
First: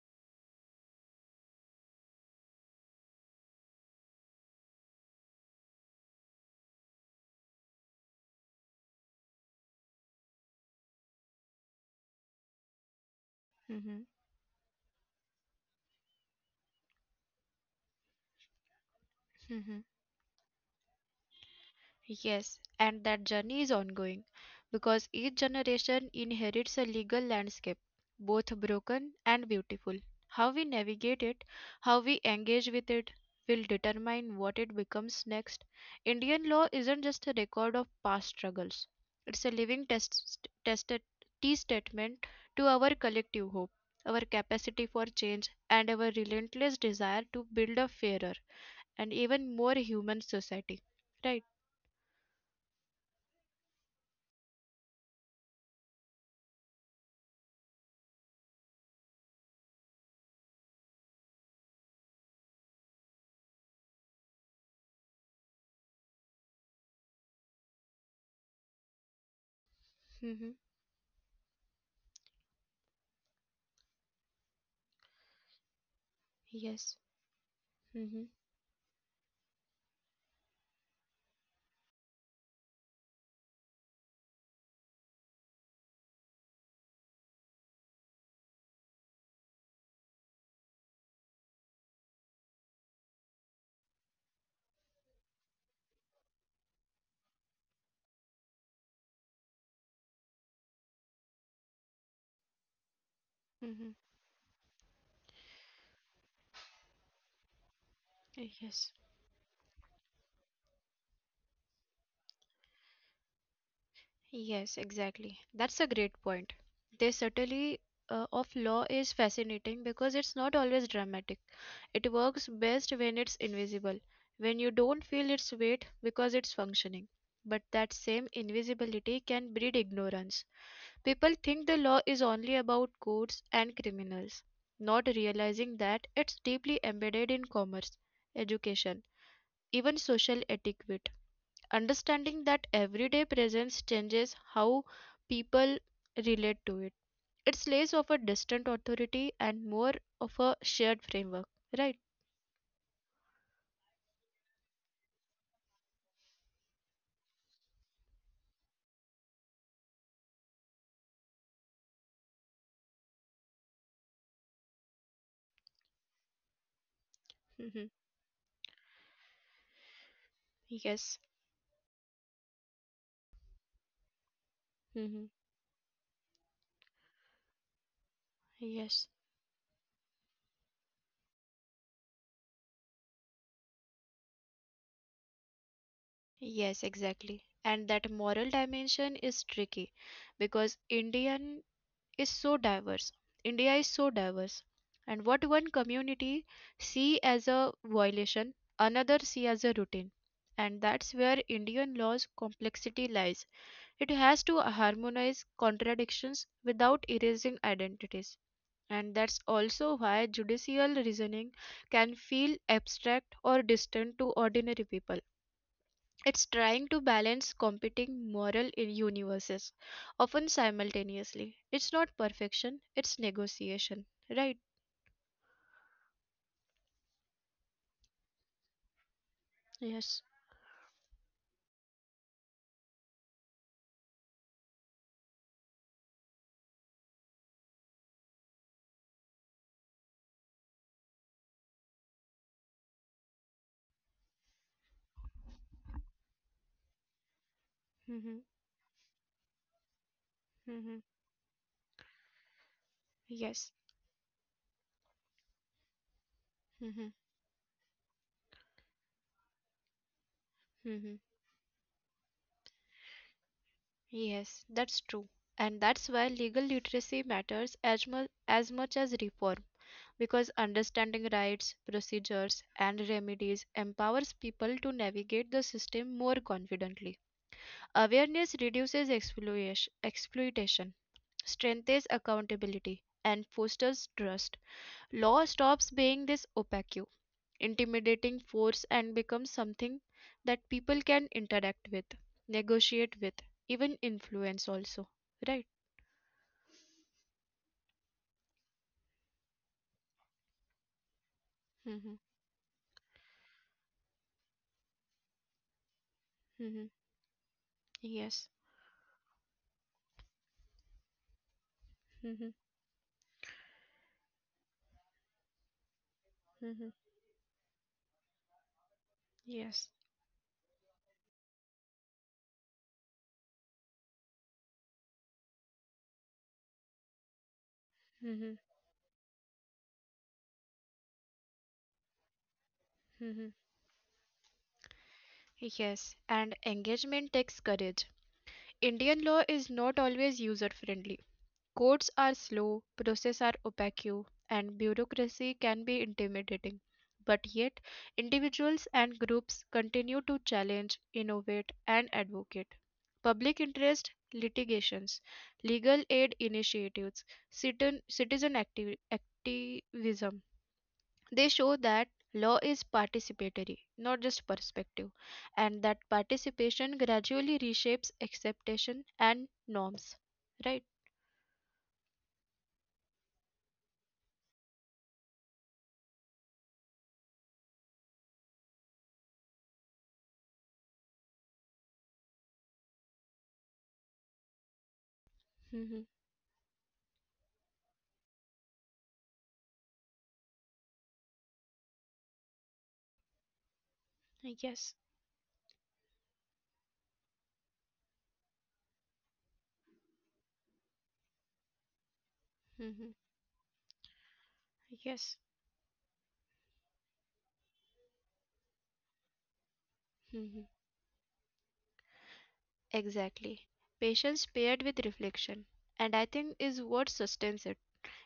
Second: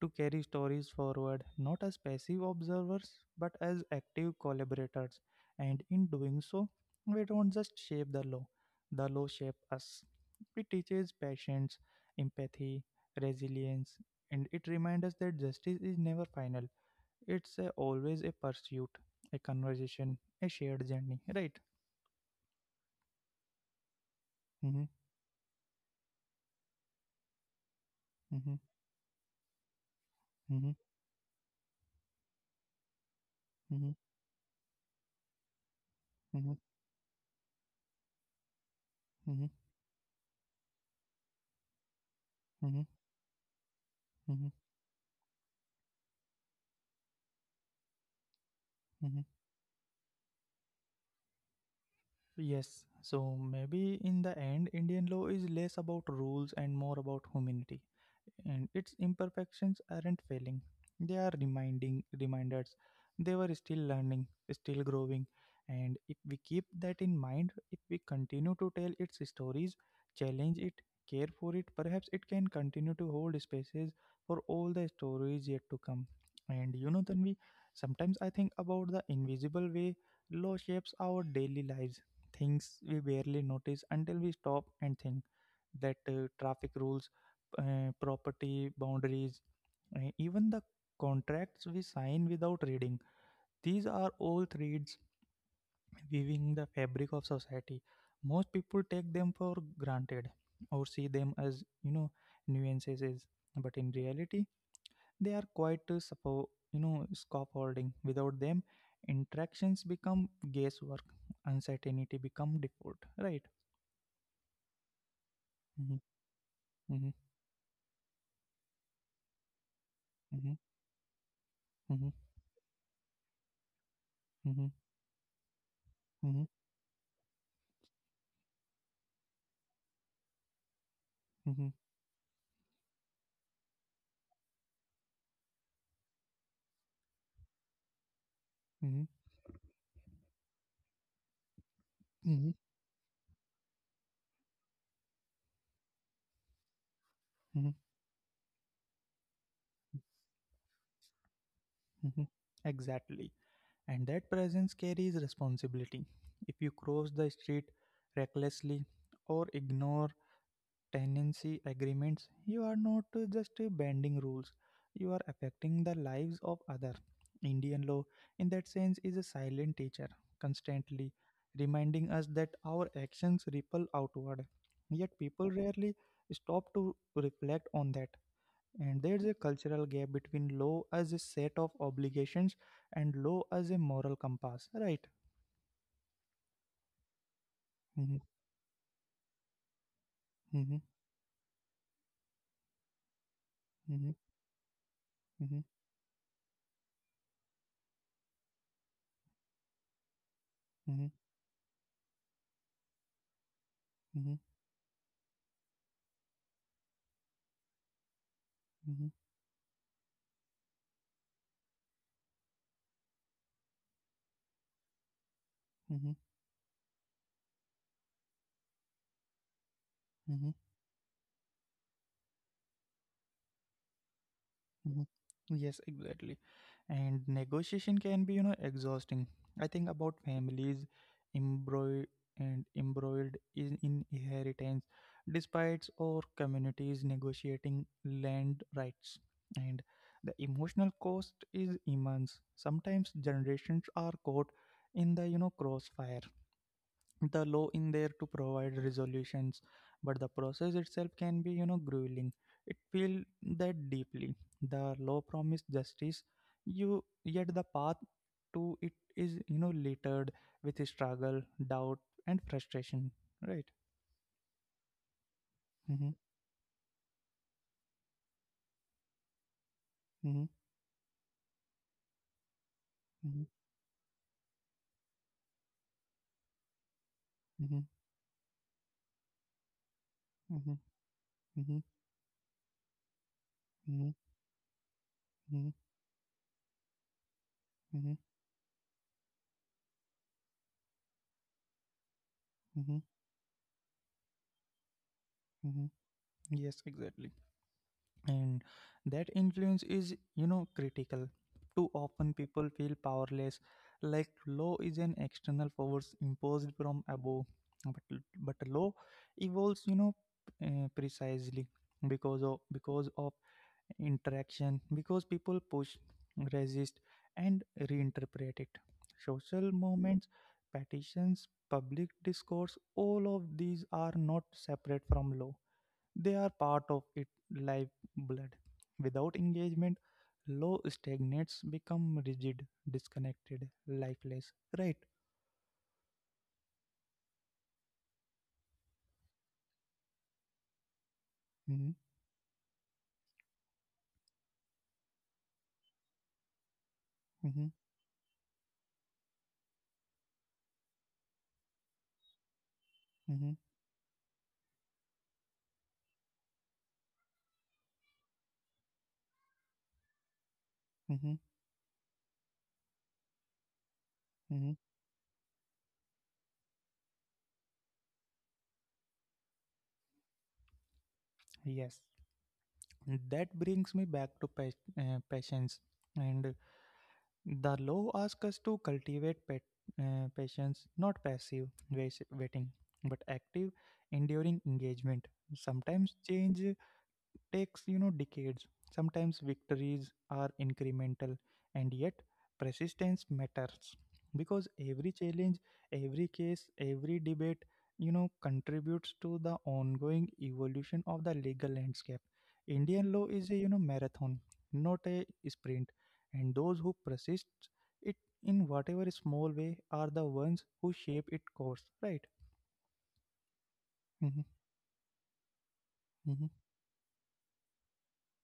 A: to carry stories forward, not as passive observers, but as active collaborators. And in doing so, we don't just shape the law, the law shapes us. It teaches patience, empathy, resilience,
B: Mhm.
A: and it reminds us that justice is never final. It's a, always a pursuit, a conversation, a shared journey, right?
B: Yes, and that journey is ongoing
A: Mm-hmm.
B: because each generation inherits a legal landscape, both
A: Mhm,
B: broken and beautiful. How we
A: mhm,
B: navigate it, how we engage with it, will
A: mhm,
B: determine what it becomes next. Indian
A: mhm,
B: law isn't just a record of past struggles, it's
A: mhm,
B: a living test, test, testament to
A: mhm,
B: our collective hope, our
A: mhm,
B: capacity for change, and our relentless desire to build a fairer and
A: mhm.
B: even more human society. Right?
A: Yes, so maybe in the end, Indian law is less about rules and more about humanity. And its imperfections aren't failing, they are reminding reminders. They were still learning, still growing. And if we keep that in mind, if we continue to tell its stories, challenge it, care for it, perhaps it can continue to hold spaces for all the stories yet to come. And you
B: Yes.
A: know, Tanvi, sometimes
B: Mm-hmm.
A: I think about the invisible way law shapes our daily lives, things we barely notice until we stop and think, that uh, traffic rules, uh, property boundaries, uh, even the contracts we sign without reading. These are all threads weaving the fabric of society. Most people take them for granted or see them as, you know, nuances, is- but
B: Mm-hmm.
A: in reality, they are quite uh, suppo- you know, scaffolding. Without them,
B: Yes.
A: interactions become guesswork, uncertainty become default, right?
B: Yes, exactly. That's a great point.
A: Mhm,
B: This subtlety uh, of law is fascinating because it's
A: mhm,
B: not always dramatic.
A: mhm,
B: It works best when it's invisible, when
A: mhm,
B: you don't feel its weight because
A: mhm,
B: it's functioning. But that same invisibility can breed ignorance. People think
A: mhm,
B: the law is only about courts and criminals, not realizing that it's deeply embedded in commerce,
A: mhm,
B: education, even social etiquette. Understanding
A: mhm,
B: that everyday presence changes how people relate to it. It's
A: mhm,
B: less of a distant authority and more of a shared framework, right?
A: mhm. Exactly. And that presence carries responsibility. If you cross the street recklessly or ignore tenancy agreements, you are not uh, just uh, bending rules, you are affecting the lives of others. Indian
B: Hmm.
A: law, in that sense, is a silent teacher, constantly
B: Yes.
A: reminding us that our actions ripple outward. Yet
B: Hmm.
A: people rarely stop to reflect on that. And there's
B: Yes.
A: a cultural gap between law as a set of obligations and law as a moral compass, right?
B: Yes, exactly. And
A: Mm-hmm,
B: that moral dimension is tricky
A: mm-hmm,
B: because Indian is so diverse. India is
A: mm-hmm,
B: so diverse. And
A: mm-hmm,
B: what one community see as a violation, another see as a routine. And that's where Indian law's complexity lies. It
A: mm-hmm,
B: has to harmonize contradictions without erasing identities.
A: mm-hmm,
B: And that's also why judicial reasoning can feel abstract or distant to ordinary people.
A: mm-hmm,
B: It's trying to balance competing moral I- universes,
A: mm-hmm,
B: often simultaneously. It's not perfection, it's negotiation, right?
A: mm-hmm. Yes, exactly. And negotiation can be, you know exhausting. I think about
B: Yes.
A: families embroiled and embroiled in, in inheritance disputes or communities negotiating land rights, and the emotional cost is immense. Sometimes generations are caught in the, you know crossfire. The law in there to
B: Mm-hmm.
A: provide resolutions, but the process itself
B: Mm-hmm.
A: can be, you know grueling. It feel
B: Yes.
A: that deeply. The law promised justice, you
B: Mm-hmm.
A: yet the path to it is, you know littered with
B: Mm-hmm.
A: struggle, doubt, and frustration, right?
B: Yes, that's true. And
A: Mm-hmm,
B: that's why legal literacy matters as much as much as reform,
A: mm-hmm,
B: because understanding rights, procedures, and
A: mm-hmm,
B: remedies empowers people to navigate the system more confidently.
A: mm-hmm,
B: Awareness reduces exploitation,
A: mm-hmm,
B: exploitation,
A: mm-hmm,
B: strengthens accountability, and
A: mm-hmm,
B: fosters trust. Law
A: mm-hmm,
B: stops being this opaque,
A: mm-hmm.
B: intimidating force and becomes something that people can interact with,
A: Mm-hmm.
B: negotiate with, even influence also. Right?
A: Mm-hmm. Yes, exactly. And that influence is, you know critical. Too
B: Mm-hmm.
A: often people feel powerless, like law is an external force imposed
B: Mm-hmm.
A: from above, but
B: Yes.
A: but law evolves, you know uh, precisely because
B: Mm-hmm.
A: of because of interaction, because people push,
B: Mm-hmm.
A: resist, and reinterpret it. Social
B: Yes.
A: movements, petitions, public discourse, all of these are not separate from law, they are part of it, live blood.
B: Mm-hmm.
A: Without engagement, law stagnates, become rigid,
B: Mm-hmm.
A: disconnected, lifeless. Right?
B: Yes, and engagement takes courage. Indian law is not always user friendly.
A: Mm-hmm,
B: Courts are slow, processes are opaque, and bureaucracy can be intimidating. But
A: mm-hmm,
B: yet, individuals and groups continue to challenge, innovate, and advocate.
A: mm-hmm,
B: Public interest litigations, legal aid initiatives, citizen, citizen activi- activism,
A: mm-hmm,
B: they show that law is participatory, not just
A: hmm
B: perspective, and that participation gradually reshapes acceptation and norms. Right?
A: Yes. That brings me back to pa- uh, patience. And the law asks us to cultivate pet, uh, patience, not passive wais- waiting, but active, enduring engagement.
B: Mm-hmm.
A: Sometimes change takes, you know decades. Sometimes victories are incremental, and yet persistence matters, because
B: Yes.
A: every challenge, every case, every debate, you know contributes to the ongoing evolution of the legal landscape. Indian law
B: Mm-hmm.
A: is a, you know marathon, not a
B: Yes.
A: sprint, and those who persist it, in whatever small way, are the ones
B: Mm-hmm.
A: who shape its course, right?
B: Exactly.
A: mm-hmm,
B: Patience paired with reflection. And I
A: mm-hmm,
B: think is what sustains it.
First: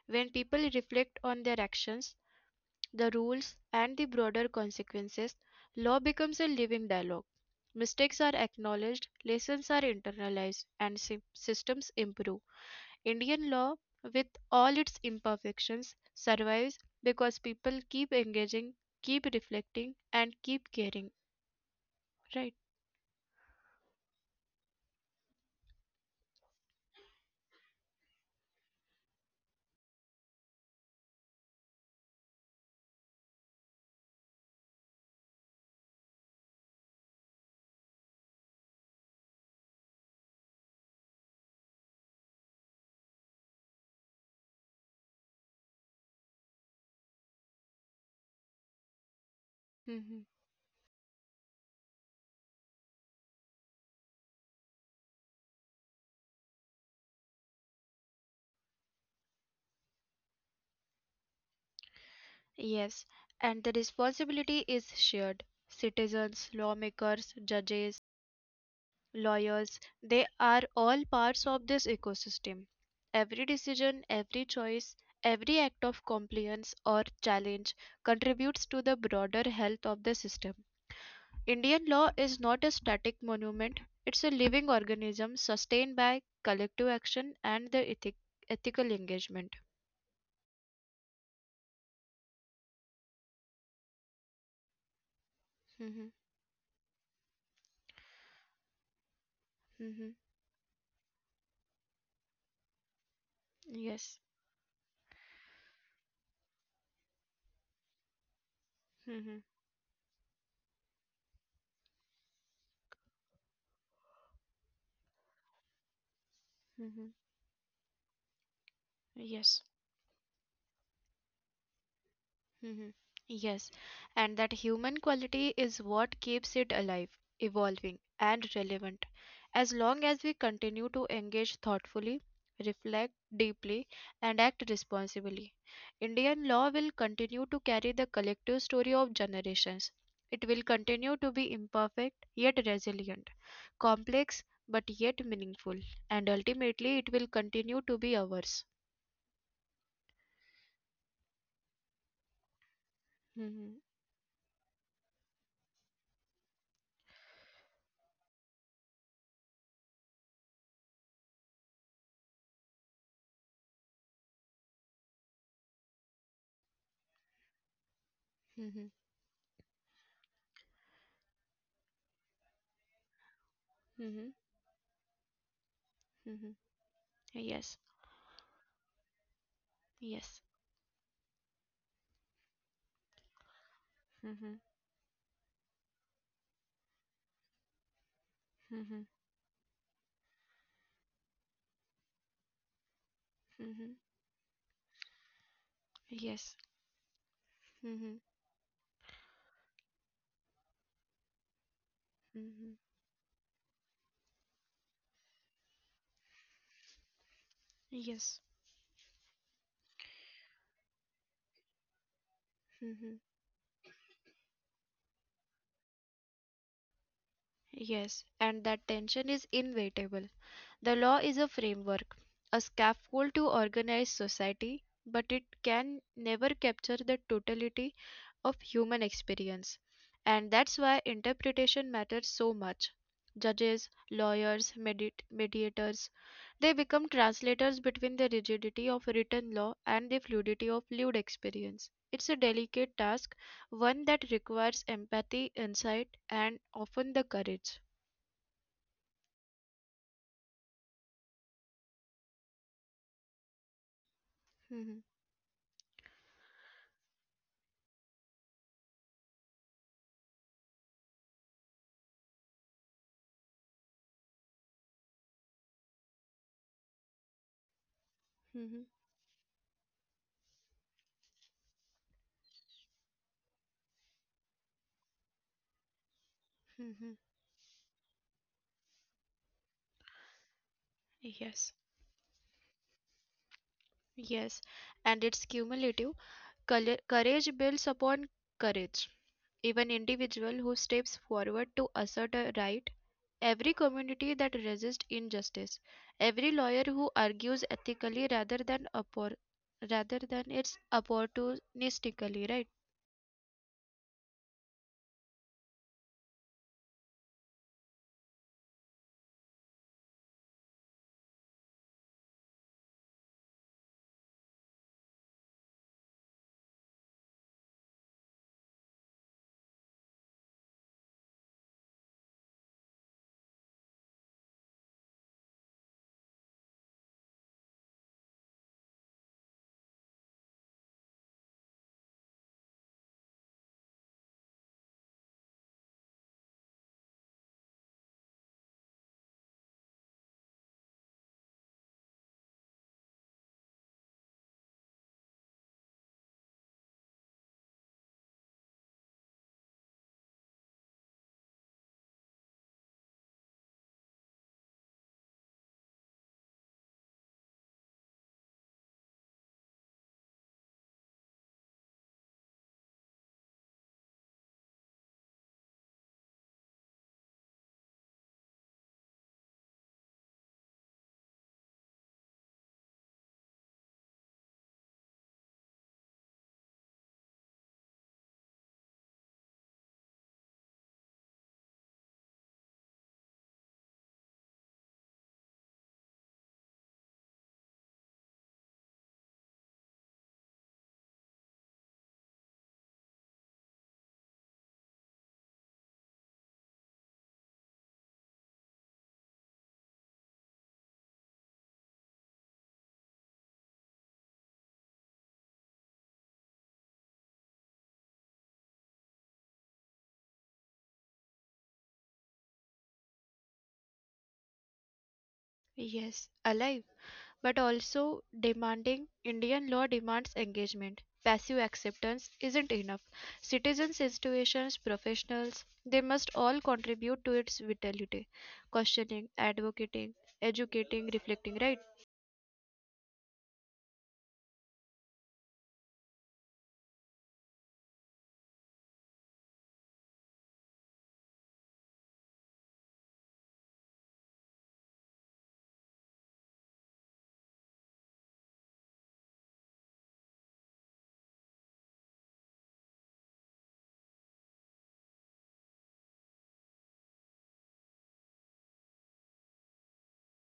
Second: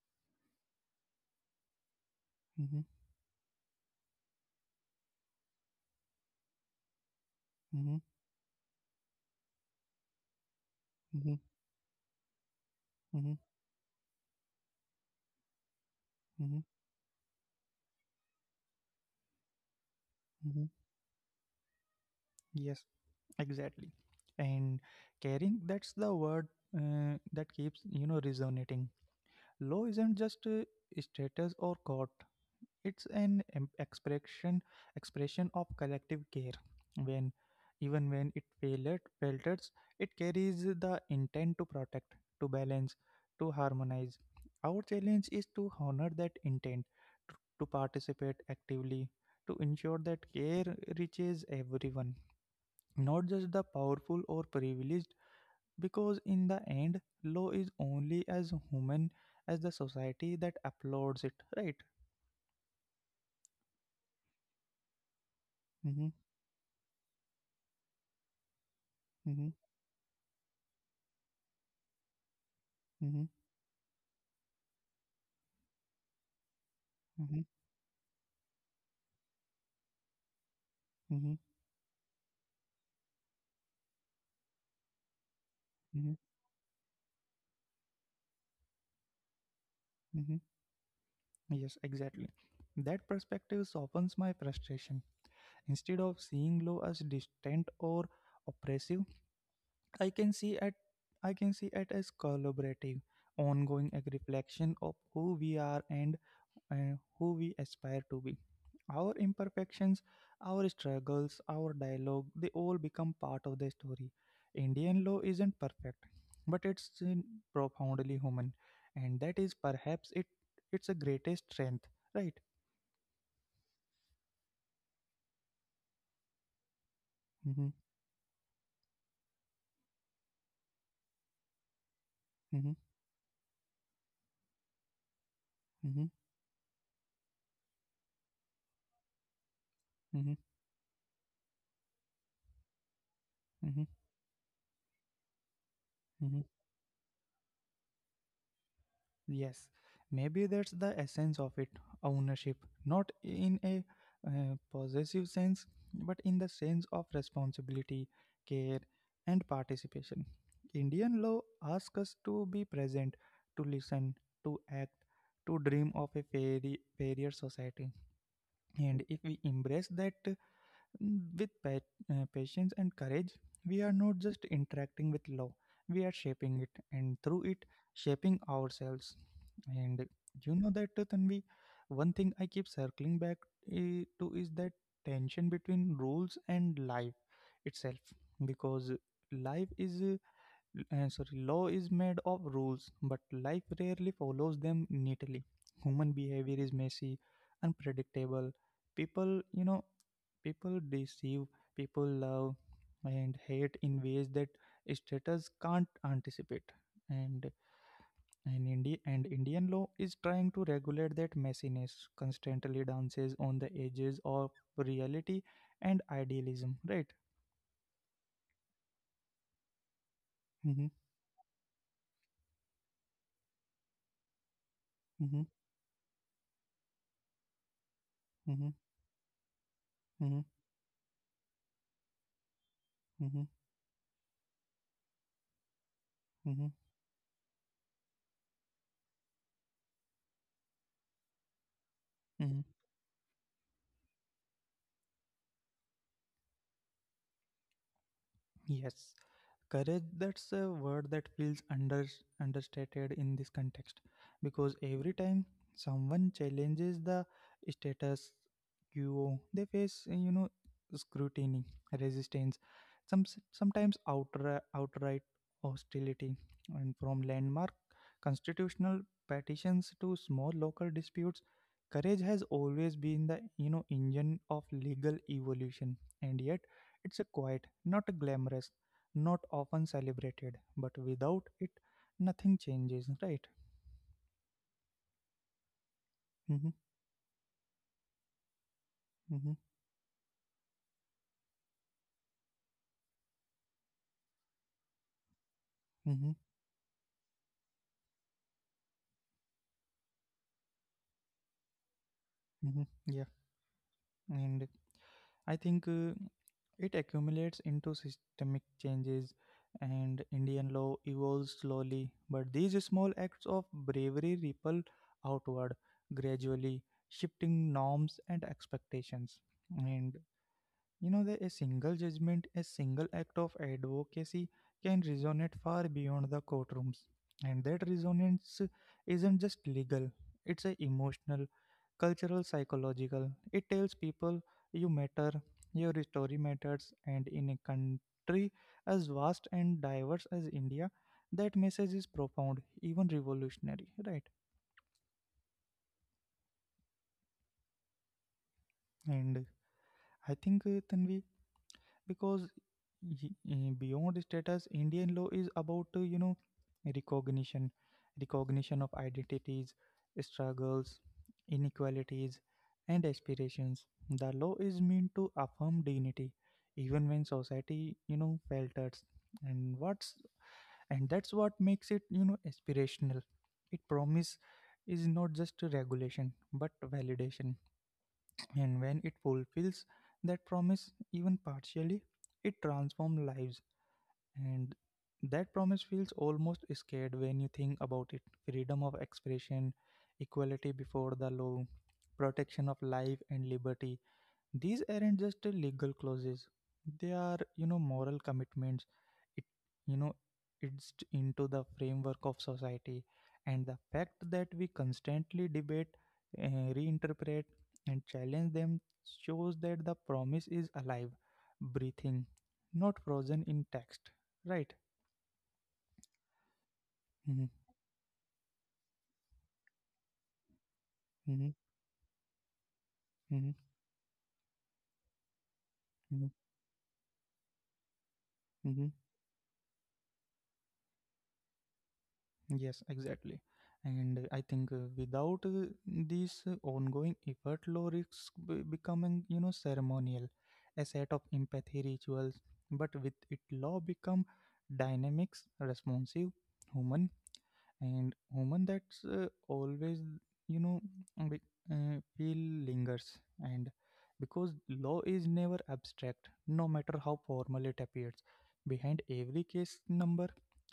B: When people reflect on their actions,
A: mm-hmm,
B: the rules, and the broader consequences, law becomes a living dialogue.
A: mm-hmm,
B: Mistakes are acknowledged, lessons are internalized, and sy-
A: mm-hmm,
B: systems improve. Indian law, with all its imperfections,
A: mm-hmm,
B: survives because people keep engaging, keep reflecting, and
A: hmm
B: keep caring. Right?
A: yes, exactly. And caring, that's the word uh, that keeps, you know resonating. Law isn't just a status or court; it's an em- expression expression of collective care. When, even when it failed, falters, it carries the intent to protect, to balance, to harmonize. Our challenge is to honor that intent, to, to participate actively, to ensure
B: Hmm.
A: that care reaches everyone, not just the powerful or privileged, because in the end, law is only as human as the society that applauds it, right?
B: Yes, and the responsibility is shared.
A: Mm-hmm,
B: Citizens, lawmakers, judges,
A: mm-hmm,
B: lawyers, they are all parts of this ecosystem.
A: mm-hmm,
B: Every decision, every choice, every act of compliance or
A: mm-hmm,
B: challenge contributes to the broader health of the system.
A: mm-hmm,
B: Indian law is not a static monument, it's a living organism sustained
A: mm-hmm,
B: by collective action and the ethic- ethical engagement.
A: mm-hmm. Yes, exactly. That perspective softens my frustration. Instead
B: Mhm,
A: of seeing law as distant or oppressive, I
B: mhm,
A: can see at I can see it as collaborative, ongoing, a
B: yes.
A: reflection of who we are and uh, who we aspire to be. Our
B: Mhm,
A: imperfections, our struggles, our dialogue, they all become part of the story. Indian law isn't perfect, but it's
B: mhm,
A: uh, profoundly human, and that is
B: yes.
A: perhaps it its a greatest strength, right?
B: Mhm. Yes, and that human quality is what keeps it alive,
A: Mm-hmm,
B: evolving, and relevant. As long as we continue to engage thoughtfully,
A: mm-hmm,
B: reflect deeply, and act responsibly,
A: mm-hmm,
B: Indian law will continue to carry the collective story of generations.
A: mm-hmm,
B: It will continue to be imperfect yet resilient,
A: mm-hmm,
B: complex but yet meaningful, and
A: mm-hmm.
B: ultimately it will continue to be ours.
A: Yes, maybe that's the essence of it: ownership, not in
B: Hmm.
A: a uh, possessive sense, but in the sense of responsibility, care, and participation. Indian law asks us to be present, to listen, to act, to dream of a fairy, fairer society.
B: Hmm.
A: And if we embrace that with pa- uh, patience and courage, we are not
B: Hmm.
A: just interacting with law, we are
B: Hmm.
A: shaping it, and through it,
B: Yes,
A: shaping ourselves. And
B: yes.
A: you know that, uh, Tanvi, one thing I keep circling back eh, to is
B: Mm-hmm.
A: that tension between rules and life itself, because
B: Mm-hmm.
A: life is uh, uh, sorry, law is made of rules, but life
B: Mm-hmm.
A: rarely follows them neatly. Human
B: Yes.
A: behavior is messy,
B: Mm-hmm.
A: unpredictable. People, you know. People deceive, people love
B: Mm-hmm.
A: and hate in ways that status can't anticipate. And
B: Yes.
A: and, Indi- and Indian law is trying to regulate that messiness, constantly
B: Mm-hmm.
A: dances on the edges of reality and idealism, right?
B: Yes. And that tension is inevitable.
A: Mm-hmm,
B: The law is a framework, a scaffold to organize society, but it
A: mm-hmm,
B: can never capture the totality of
A: mm-hmm,
B: human experience.
A: mm-hmm,
B: And that's why interpretation matters so much. Judges, lawyers, medi- mediators,
A: mm-hmm, mm-hmm.
B: they become translators between the rigidity of written law and the fluidity of lived experience. It's a
A: mm-hmm.
B: delicate task, one that requires empathy, insight, and often the courage.
A: Yes, courage, that's a word that feels under understated in this context, because
B: Mhm,
A: every time someone challenges the status quo, they face, uh, you know scrutiny, resistance, some sometimes outright, outright hostility. And from landmark
B: mhm,
A: constitutional petitions to small local disputes, courage has always been the, you know engine of legal evolution. And yet
B: mhm.
A: it's a quiet, not a glamorous, not often celebrated, but without
B: Yes.
A: it, nothing changes, right?
B: Yes, and it's cumulative.
A: Mm-hmm,
B: Colle- Courage builds upon courage.
A: mm-hmm,
B: Even individual who steps forward to assert a right, every community that resists injustice,
A: mm-hmm,
B: every lawyer who argues ethically rather than oppor- rather than it's opportunistically, right?
A: mm-hmm, yeah. And I think uh, it accumulates into systemic changes, and Indian law evolves slowly. But these small acts of bravery ripple outward gradually, shifting norms and expectations. And you know that a single judgment, a single act of advocacy can resonate far beyond the courtrooms. And that resonance isn't just legal, it's a emotional, cultural, psychological. It tells people you matter, your story matters, and in a country as vast and diverse as India, that message is profound, even revolutionary, right? And I think, uh, Tanvi, because y- eh, beyond status, Indian law is about, uh, you know recognition, recognition of identities, struggles, inequalities, and aspirations. The law is meant to affirm dignity even when society, you know falters. And what's and that's what makes it, you know aspirational. It promise is not just a regulation but validation, and when it fulfills that promise, even partially, it transforms lives. And that promise feels almost scared when you think about it: freedom of expression, equality before the law, protection of life and liberty. These aren't just uh, legal clauses; they are, you know, moral commitments. It, you know, it's into the framework of society, and the fact that we constantly debate, uh, reinterpret, and challenge them shows that the promise is alive, breathing, not frozen in text. Right?
B: Yes, alive, but also demanding. Indian law demands engagement. Passive
A: Mm-hmm,
B: acceptance isn't enough.
A: mm-hmm,
B: Citizens, institutions, professionals, they must all contribute to its vitality.
A: hmm
B: Questioning, advocating, educating, reflecting, right?
A: Yes, exactly. And uh, I think uh, without uh, this uh, ongoing effort, law risks be- becoming, you know, ceremonial, a set of empathy rituals. But with it, law become dynamics, responsive, human, and woman that's uh, always, you know be, uh, feel lingers. And because law is never abstract, no matter how formal it appears, behind every case number,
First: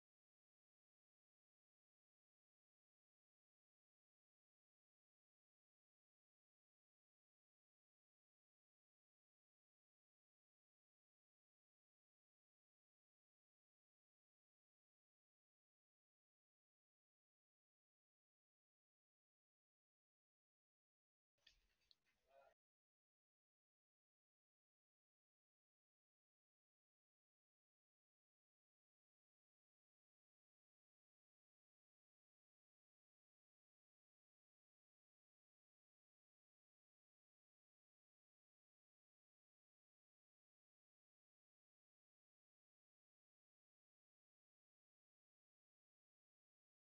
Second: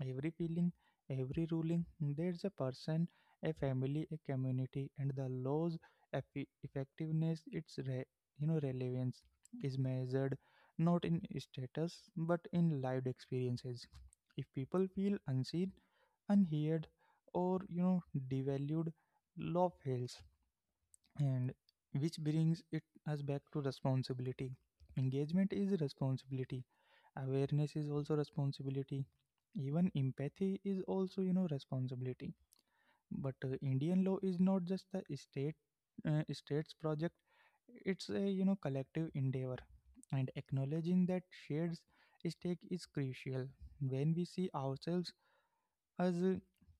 A: every feeling, every ruling, there's a person, a family, a community. And the law's effi- effectiveness, its re- you know relevance is measured not in status but in lived experiences. If people feel unseen, unheard, or, you know devalued, love fails. And which brings it us back to responsibility. Engagement is responsibility, awareness is also responsibility, even empathy is also, you know responsibility. But uh, Indian law is not just the state uh, state's project, it's a, you know collective endeavor, and acknowledging that shared stake is crucial. When we see ourselves as uh,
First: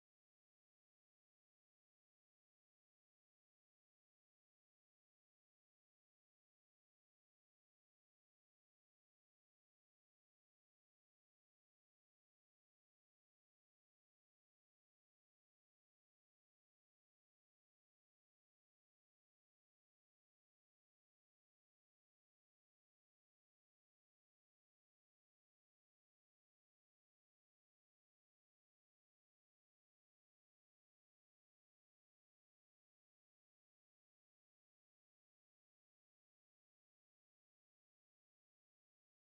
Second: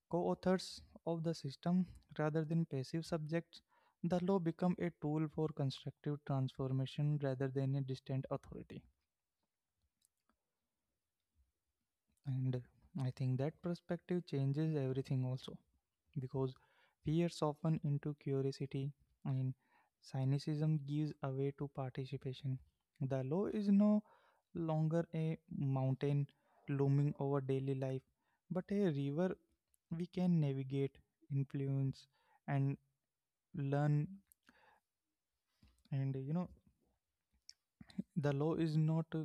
A: co authors of the system rather than passive subjects, the law become a tool for constructive transformation rather than a distant authority. And I think that perspective changes everything also, because fear softens into curiosity and cynicism gives away to participation. The law is no longer a mountain looming over daily life, but a river we can navigate, influence, and learn. And you know the law is not uh,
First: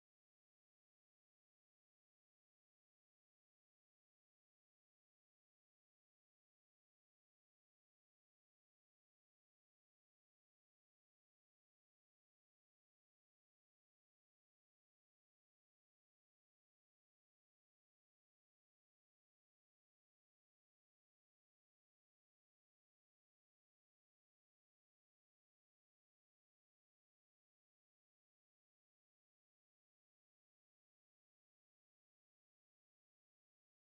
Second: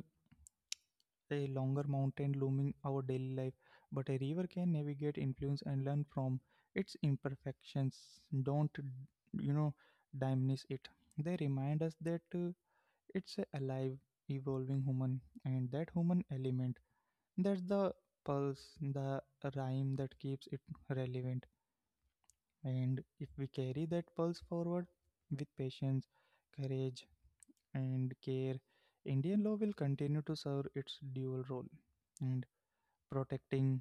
A: a longer mountain looming our daily life, but a river can navigate, influence, and learn from. Its imperfections don't, you know diminish it, they remind us that, uh, it's a alive, evolving, human. And that human element, that's the pulse, the rhyme that keeps it relevant. And if we carry that pulse forward with patience, courage, and care, Indian law will continue to serve its dual role and protecting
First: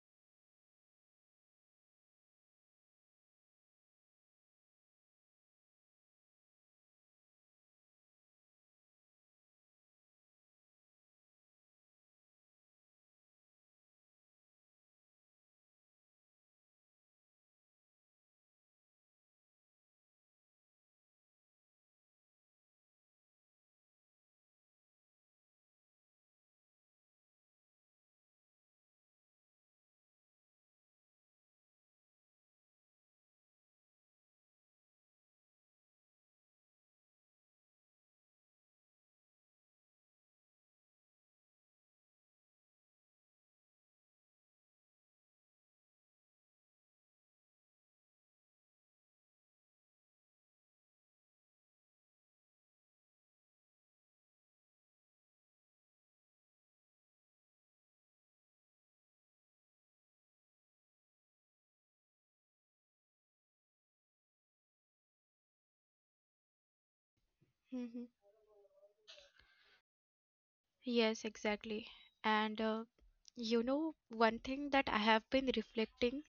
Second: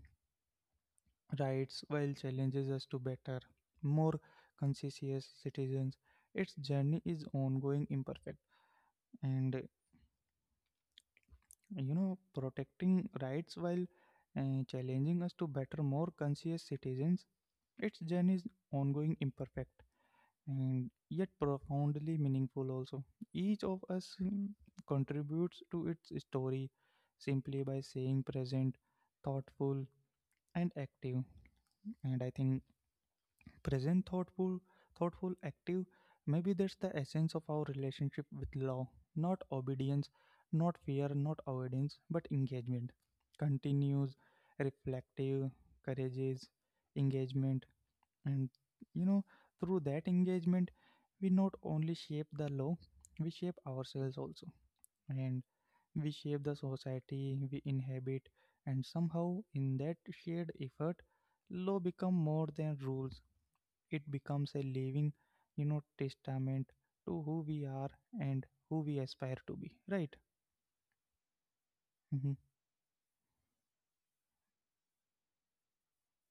A: rights while challenges us to better, more conscientious citizens. Its journey is ongoing, imperfect, and uh, you know, protecting rights while uh, challenging us to better, more conscious citizens. Its journey is ongoing, imperfect, and yet profoundly meaningful also. Each of us mm, contributes to its story simply by saying present, thoughtful, and active. And I think present, thoughtful, thoughtful, active, maybe that's the essence of our relationship with law. Not obedience, not fear, not avoidance, but engagement. Continues, reflective, courageous, engagement. And, you know through that engagement we not only shape the law, we shape ourselves also, and we shape the society we inhabit. And somehow in that shared effort, law become more than rules, it becomes a living, you know testament to who we are
B: Hmm.
A: and who we aspire to be, right?
B: Yes, exactly.
A: Mm-hmm,
B: And uh, you know, one thing that I have been reflecting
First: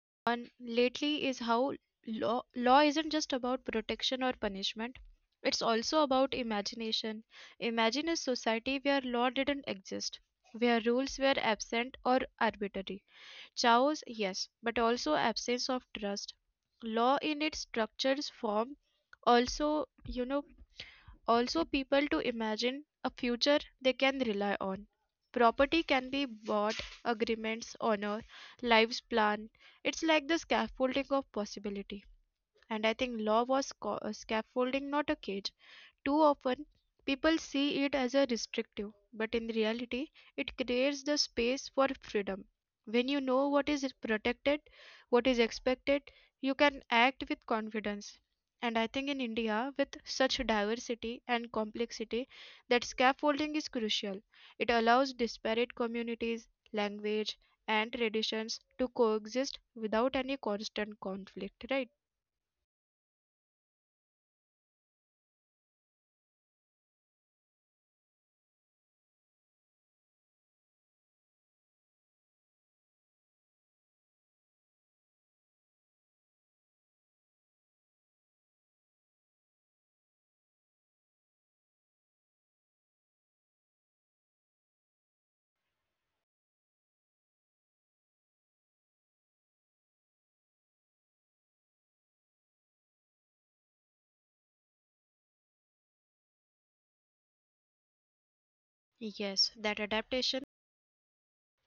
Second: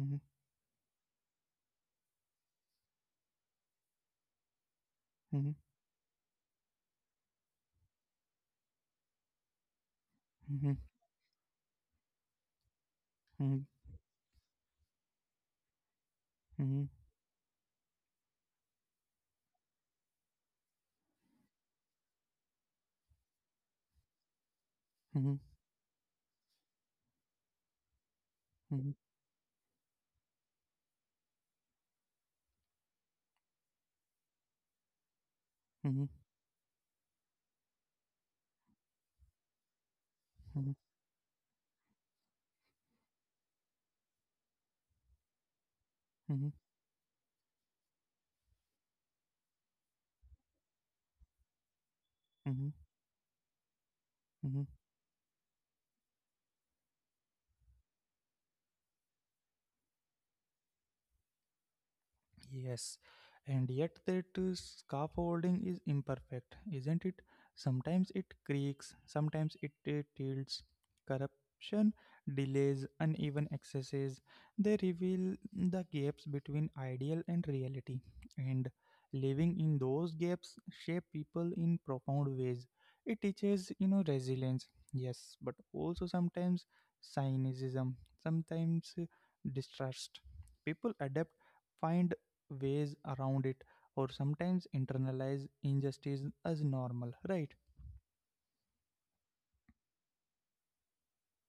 A: mm-hmm,
B: on lately is how law, law isn't just about protection or punishment.
A: hmm
B: It's also about imagination. Imagine a society where law didn't exist,
A: hmm
B: where rules were absent or arbitrary.
A: hmm
B: Chaos, yes, but also absence of trust.
A: hmm
B: Law in its structured form also, you know, also people to imagine a future they can rely on.
A: hmm
B: Property can be bought, agreements, honor, lives planned. It's like the scaffolding of possibility. And I think law was sca- uh, scaffolding, not a cage. Too
A: hmm
B: often, people see it as a restrictive, but in reality, it creates the space for freedom. When you know what is protected, what is expected, you
A: hmm
B: can act with confidence. And I think in India, with such diversity and complexity, that
A: hmm
B: scaffolding is crucial. It
A: hmm
B: allows disparate communities, language, and traditions to coexist without any constant conflict, right?
A: Yes, and yet that uh, scaffolding is imperfect, isn't it? Sometimes it creaks, sometimes it uh, tilts. Corruption, delays, uneven accesses, they reveal the gaps between ideal and reality. And living in those gaps shape people in profound ways. It teaches, you know, resilience, yes, but also sometimes cynicism, sometimes uh, distrust. People adapt, find ways around it, or sometimes internalize injustice as normal, right?
B: Yes, that adaptation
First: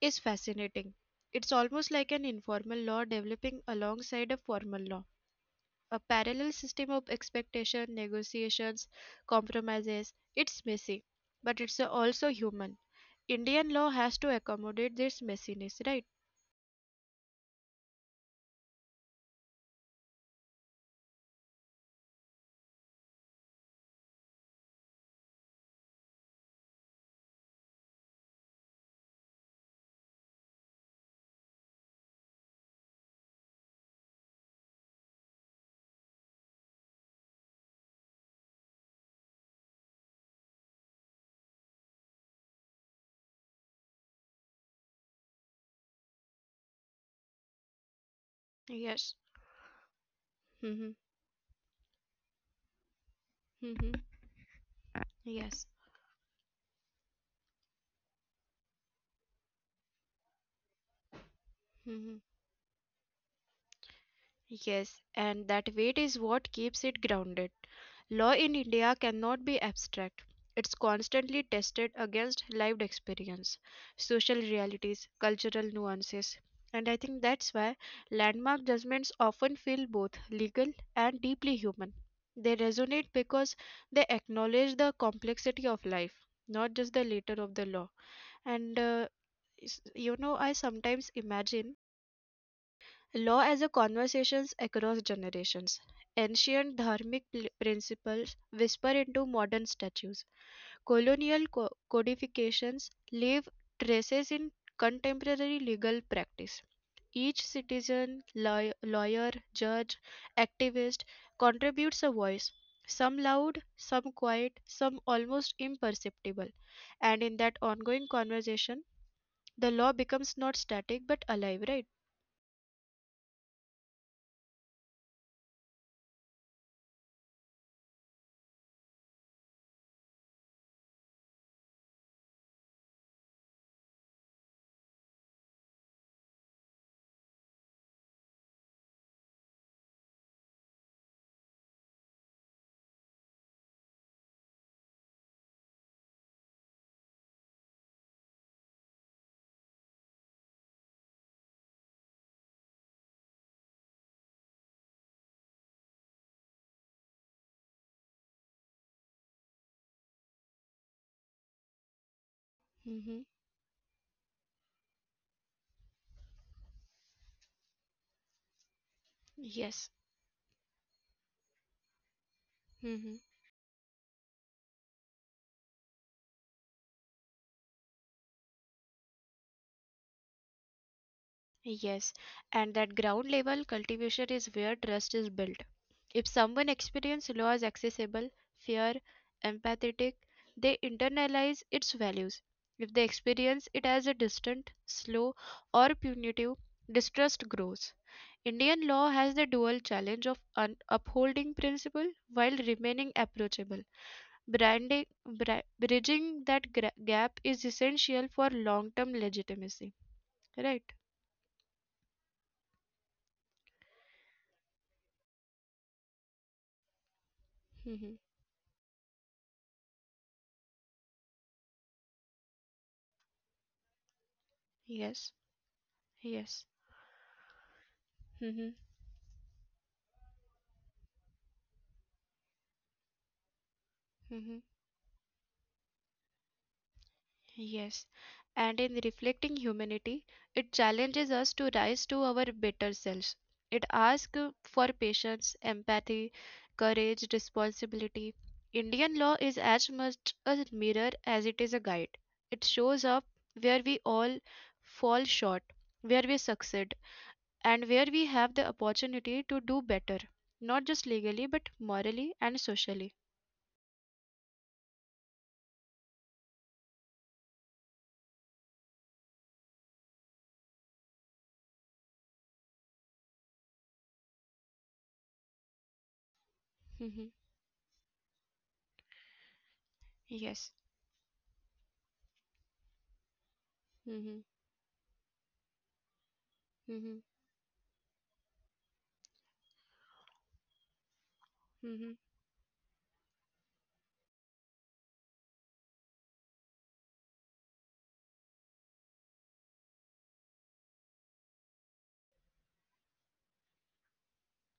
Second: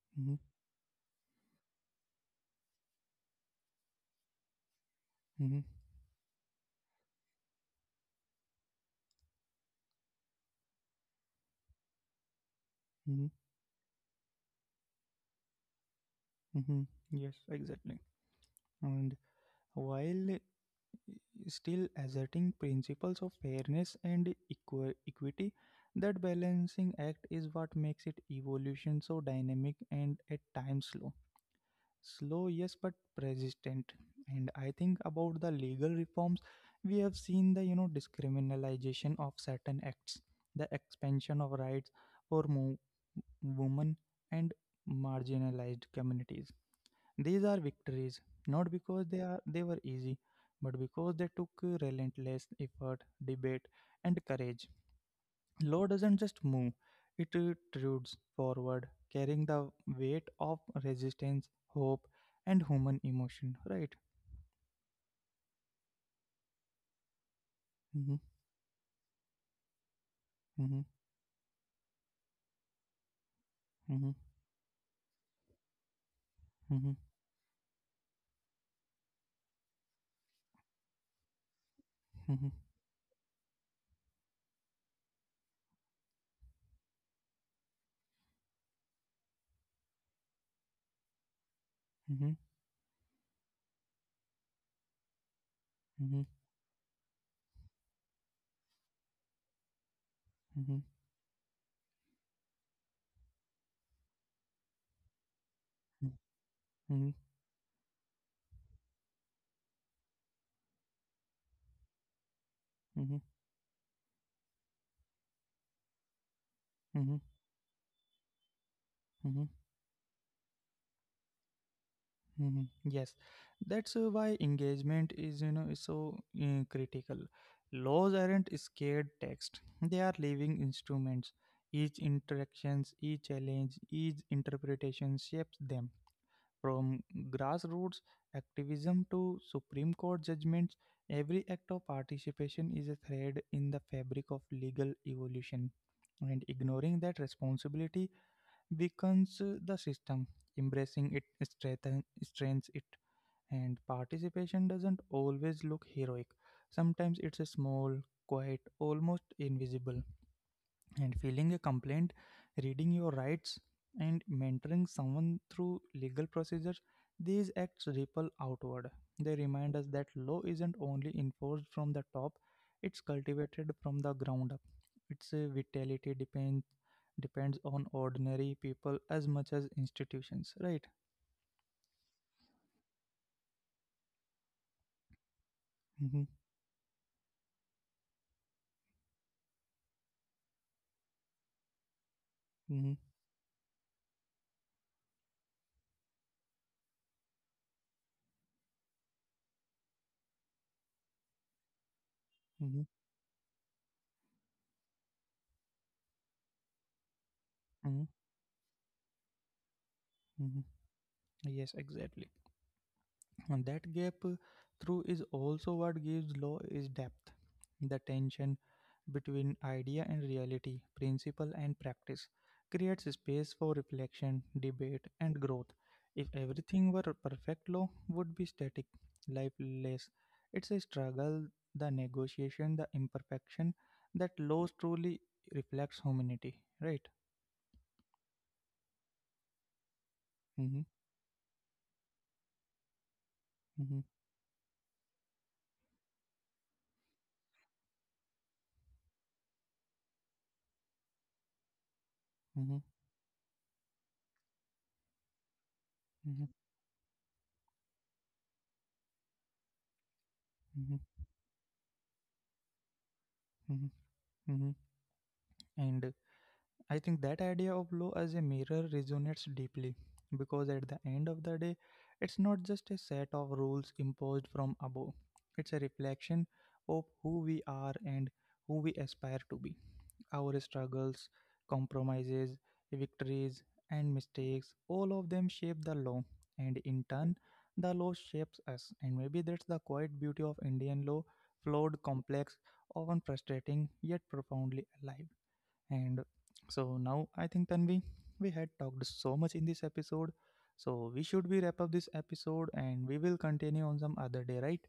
B: is
A: mm-hmm,
B: fascinating. It's almost like an informal law developing alongside a formal law,
A: mm-hmm,
B: a parallel system of expectation, negotiations, compromises. It's messy, but it's also human.
A: mm-hmm,
B: Indian law has to accommodate this messiness, right?
A: mm-hmm. Yes, exactly. And while still asserting principles of fairness and equi- equity, that balancing act is what makes it evolution so dynamic and at times slow. Slow, yes, but persistent. And I think about the legal reforms we have seen, the, you know discriminalization of certain acts, the expansion of rights for mo- women and marginalized communities. These are victories not because
B: Yes.
A: they are they were easy, but
B: Hmm.
A: because they took relentless effort, debate,
B: Hmm.
A: and courage.
B: Yes.
A: Law doesn't just move, it protrudes forward, carrying the weight of resistance, hope,
B: Mm-hmm.
A: and human emotion, right?
B: Yes, and that weight is what keeps it grounded.
A: Mm-hmm,
B: Law in India cannot be abstract.
A: mm-hmm,
B: It's constantly tested against lived experience,
A: mm-hmm,
B: social realities, cultural nuances.
A: mm-hmm,
B: And I think that's why landmark judgments often feel both legal and deeply human.
A: mm-hmm,
B: They resonate because they acknowledge the complexity of life, not just the letter of the law. And uh, s- you know, I sometimes imagine
A: mm-hmm,
B: law as a conversations across generations.
A: mm-hmm,
B: Ancient dharmic pl- principles whisper into modern statues.
A: mm-hmm, mm-hmm,
B: Colonial co- codifications leave traces in contemporary legal practice. Each citizen, law- lawyer, judge, activist contributes a voice,
A: mm-hmm,
B: some loud, some quiet, some almost imperceptible.
A: mm-hmm,
B: And in that ongoing conversation,
A: mm-hmm, hmm
B: the law becomes not static but alive, right?
A: Yes, that's uh, why engagement is, you know, is so uh, critical. Laws aren't scared text; they are living instruments. Each interactions, each challenge, each interpretation shapes them. From grassroots activism to Supreme Court judgments, every act of participation is a thread in the fabric of legal evolution. And ignoring that responsibility weakens uh, the system. Embracing it strengthen- strengthens it. And participation doesn't always look heroic. Sometimes it's a small, quiet, almost invisible, and filing a complaint, reading your
B: Hmm.
A: rights, and mentoring someone through legal procedures, these acts ripple outward. They remind us
B: Yes.
A: that law isn't only enforced from the top, it's
B: Hmm.
A: cultivated from the ground up. Its uh, vitality depends depends on ordinary people as much as institutions, right?
B: Yes, and that ground level cultivation is where trust is built.
A: Mm-hmm,
B: If someone experiences law as accessible, fair, empathetic, they internalize its values.
A: mm-hmm,
B: If they experience it as a distant, slow, or punitive, distrust grows. Indian law has the dual challenge of un- upholding principle while
A: mm-hmm,
B: remaining approachable. Branding, bri- bridging that gra- gap is
A: mm-hmm.
B: essential for long-term legitimacy.
A: mm-hmm.
B: Right?
A: Yes, exactly. And that gap uh, through is also what gives law its depth. The tension between idea and reality, principle and practice, creates space for reflection, debate,
B: Yes,
A: and growth. If
B: yes.
A: everything were perfect, law would be
B: Hmm.
A: static, lifeless. It's a struggle, the negotiation, the imperfection that law
B: Hmm.
A: truly reflects humanity, right?
B: Yes. And in reflecting humanity, it
A: Mm-hmm,
B: challenges us to rise to our better selves. It
A: mm-hmm,
B: asks for patience, empathy, courage, responsibility. Indian law is as much a mirror as it is a guide. It
A: mm-hmm,
B: shows up where we all fall short, where
A: mm-hmm,
B: we succeed, and where we have the opportunity to do better, not
A: mm-hmm,
B: just legally, but morally and socially.
A: mm-hmm. mm-hmm. And uh, I think that idea of law as a mirror resonates deeply, because at the end of the day, it's not just a set of rules imposed from above, it's a reflection of
B: Hmm.
A: who we are and who we aspire to be. Our
B: Yes.
A: struggles, compromises, victories, and
B: Mhm.
A: mistakes, all of them shape the law, and in
B: Mm-hmm.
A: turn, the law shapes us. And maybe that's the quiet beauty of Indian law: flawed,
B: Mm-hmm.
A: complex, often frustrating, yet profoundly alive. And so now I think, Tanvi, we had talked so much in this episode. So we should be wrap up this episode and we will continue on some other day, right?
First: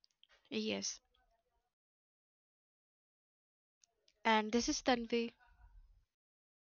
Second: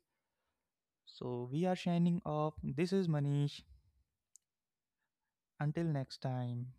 B: Yes.
A: So we are shining off. This is Manish.
B: And this is Tanvi.
A: Until next time.